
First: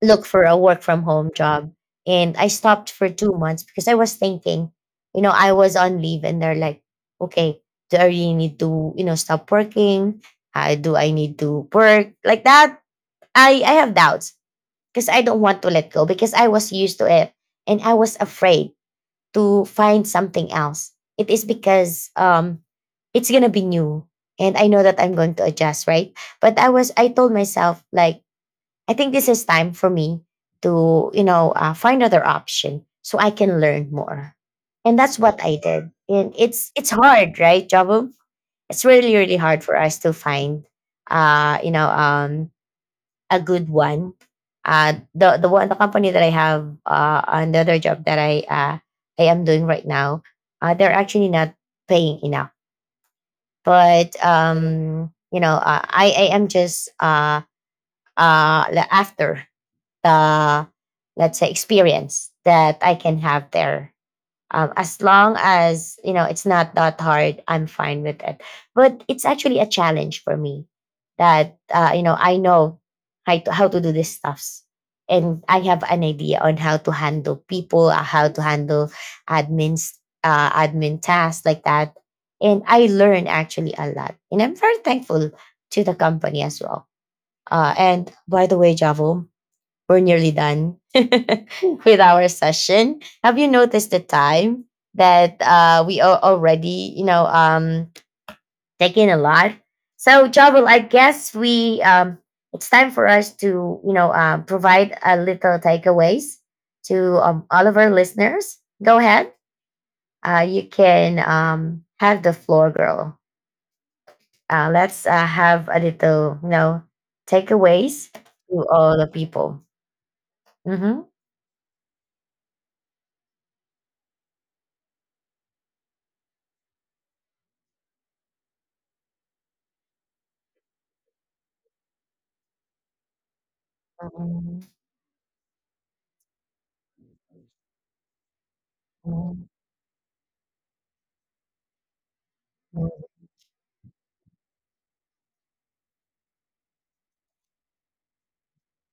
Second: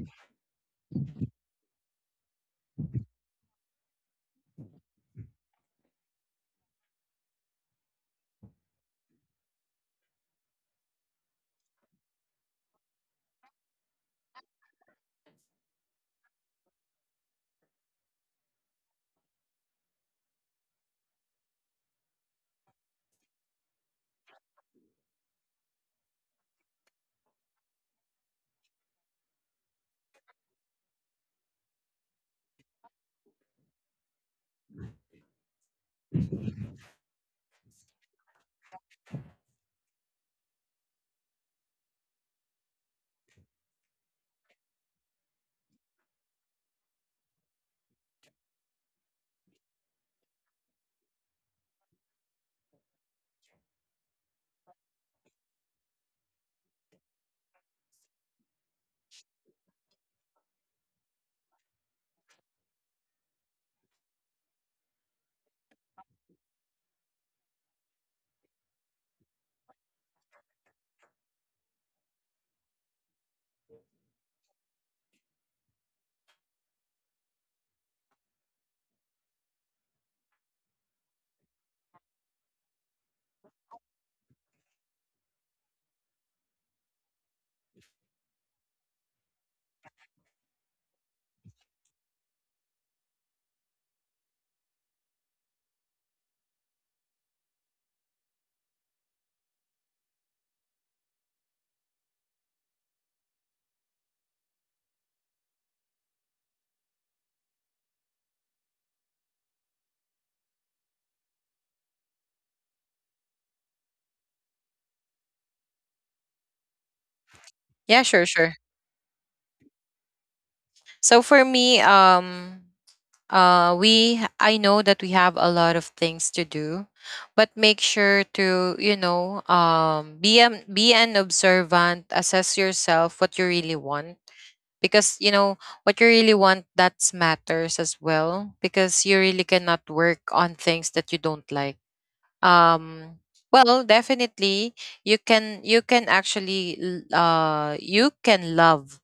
A: look for a work from home job. And I stopped for 2 months, because I was thinking, you know, I was on leave and they're like, okay, do I really need to, you know, stop working? How do I need to work? Like that, I have doubts, because I don't want to let go, because I was used to it, and I was afraid to find something else. It is because it's gonna be new, and I know that I'm going to adjust, right? But I told myself like, I think this is time for me to, you know, find other option so I can learn more. And that's what I did. And it's hard, right, Jabu? It's really really hard for us to find, uh, you know, um, a good one. The company that I have, and the other job that I am doing right now, they're actually not paying enough. But, I am just after uh, let's say experience that I can have there. As long as, you know, it's not that hard, I'm fine with it. But it's actually a challenge for me that, you know, I know how to do these stuffs, and I have an idea on how to handle people, how to handle admins, admin tasks like that. And I learn actually a lot, and I'm very thankful to the company as well. And by the way, Javo, we're nearly done with our session. Have you noticed the time that, we are already, taking a lot? So, Javel, I guess we, it's time for us to, you know, provide a little takeaways to, all of our listeners. Go ahead. You can, have the floor, girl. Let's have a little, you know,
B: Yeah.
A: takeaways
B: Sure. Sure.
A: to all the people.
B: So for me, we, I know that we have a lot of things to do, but make sure to, you know, be a, be an observant, assess yourself, what you really want,
A: Mm-hmm.
B: because you know what you really want, that matters as well because you really cannot work on things that you don't like. um
A: Mhm.
B: well, definitely, you can, you can actually, you can love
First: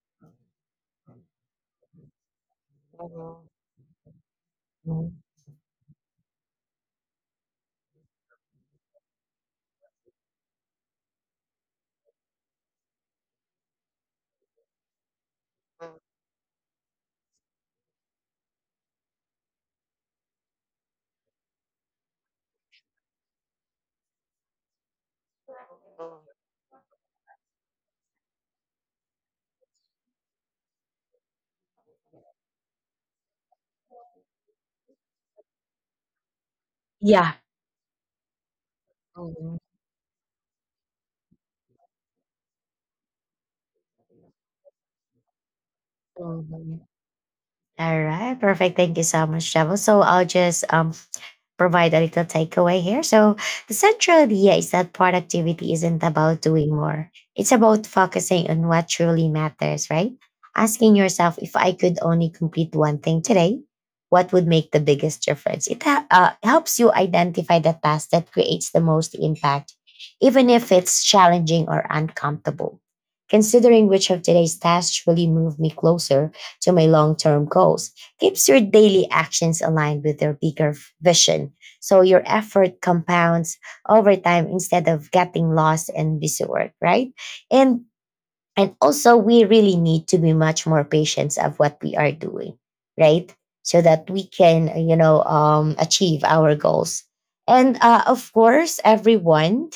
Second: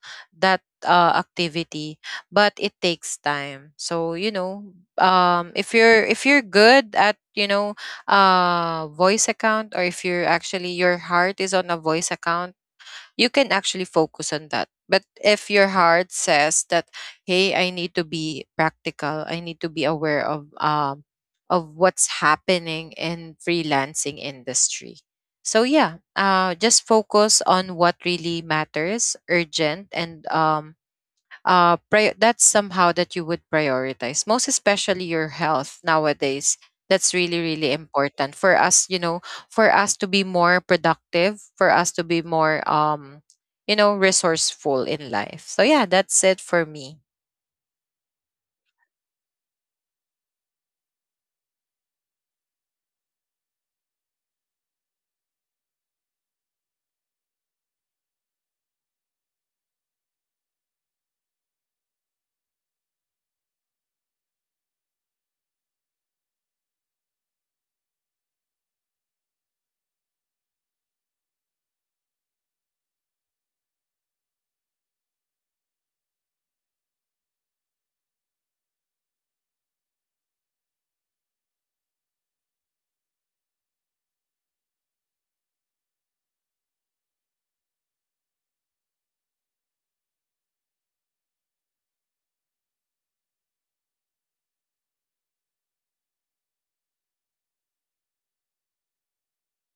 B: that activity, but it takes time. So you know, if you're, if you're good at, you know, voice account, or if you're actually your heart is on a voice account, you can actually focus on that. But if your heart says that, hey, I need to be practical, I need to be aware of what's happening in freelancing industry. So yeah, just focus on what really matters, urgent, and pri- that's somehow that you would prioritize, most especially your health nowadays. That's
A: Yeah.
B: really really important for us, you know,
A: Mhm.
B: for us to be more productive, for us to be more, you know, resourceful in life. So yeah, that's it for
A: Mhm.
B: me.
A: All right, perfect. Thank you so much, Travel. So I'll just provide a little takeaway here. So the central idea is that productivity isn't about doing more. It's about focusing on what truly matters, right? Asking yourself, if I could only complete one thing today, what would make the biggest difference? It helps you identify the task that creates the most impact, even if it's challenging or uncomfortable. Considering which of today's tasks truly move me closer to my long term goals keeps your daily actions aligned with your bigger vision. So your effort compounds over time instead of getting lost in busy work, right? And and also, we really need to be much more patient of what we are doing, right? So that we can, you know, achieve our goals. And, of course, everyone,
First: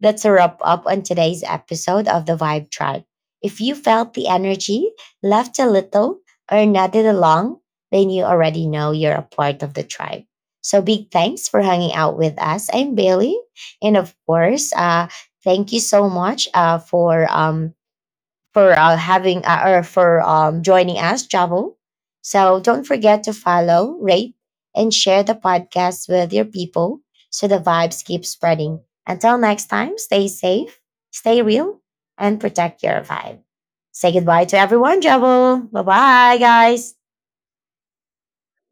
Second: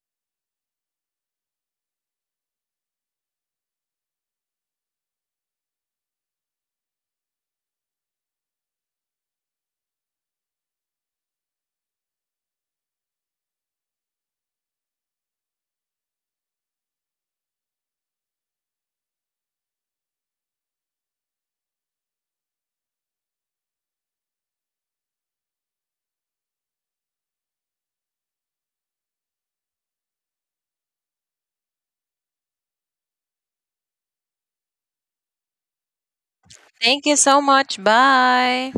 A: that's a wrap up on today's episode of the Vibe Tribe. If you felt the energy, laughed a little, or nodded along, then you already know you're a part of the tribe. So big thanks for hanging out with us. I'm Bailey, and of course, thank you so much, for having, or for joining us, Javo. So don't forget to follow, rate, and share the podcast with your people so the vibes keep spreading. Until next time, stay safe, stay real, and protect your vibe. Say goodbye to everyone, Javo. Bye bye, guys.
B: Thank you so much, bye.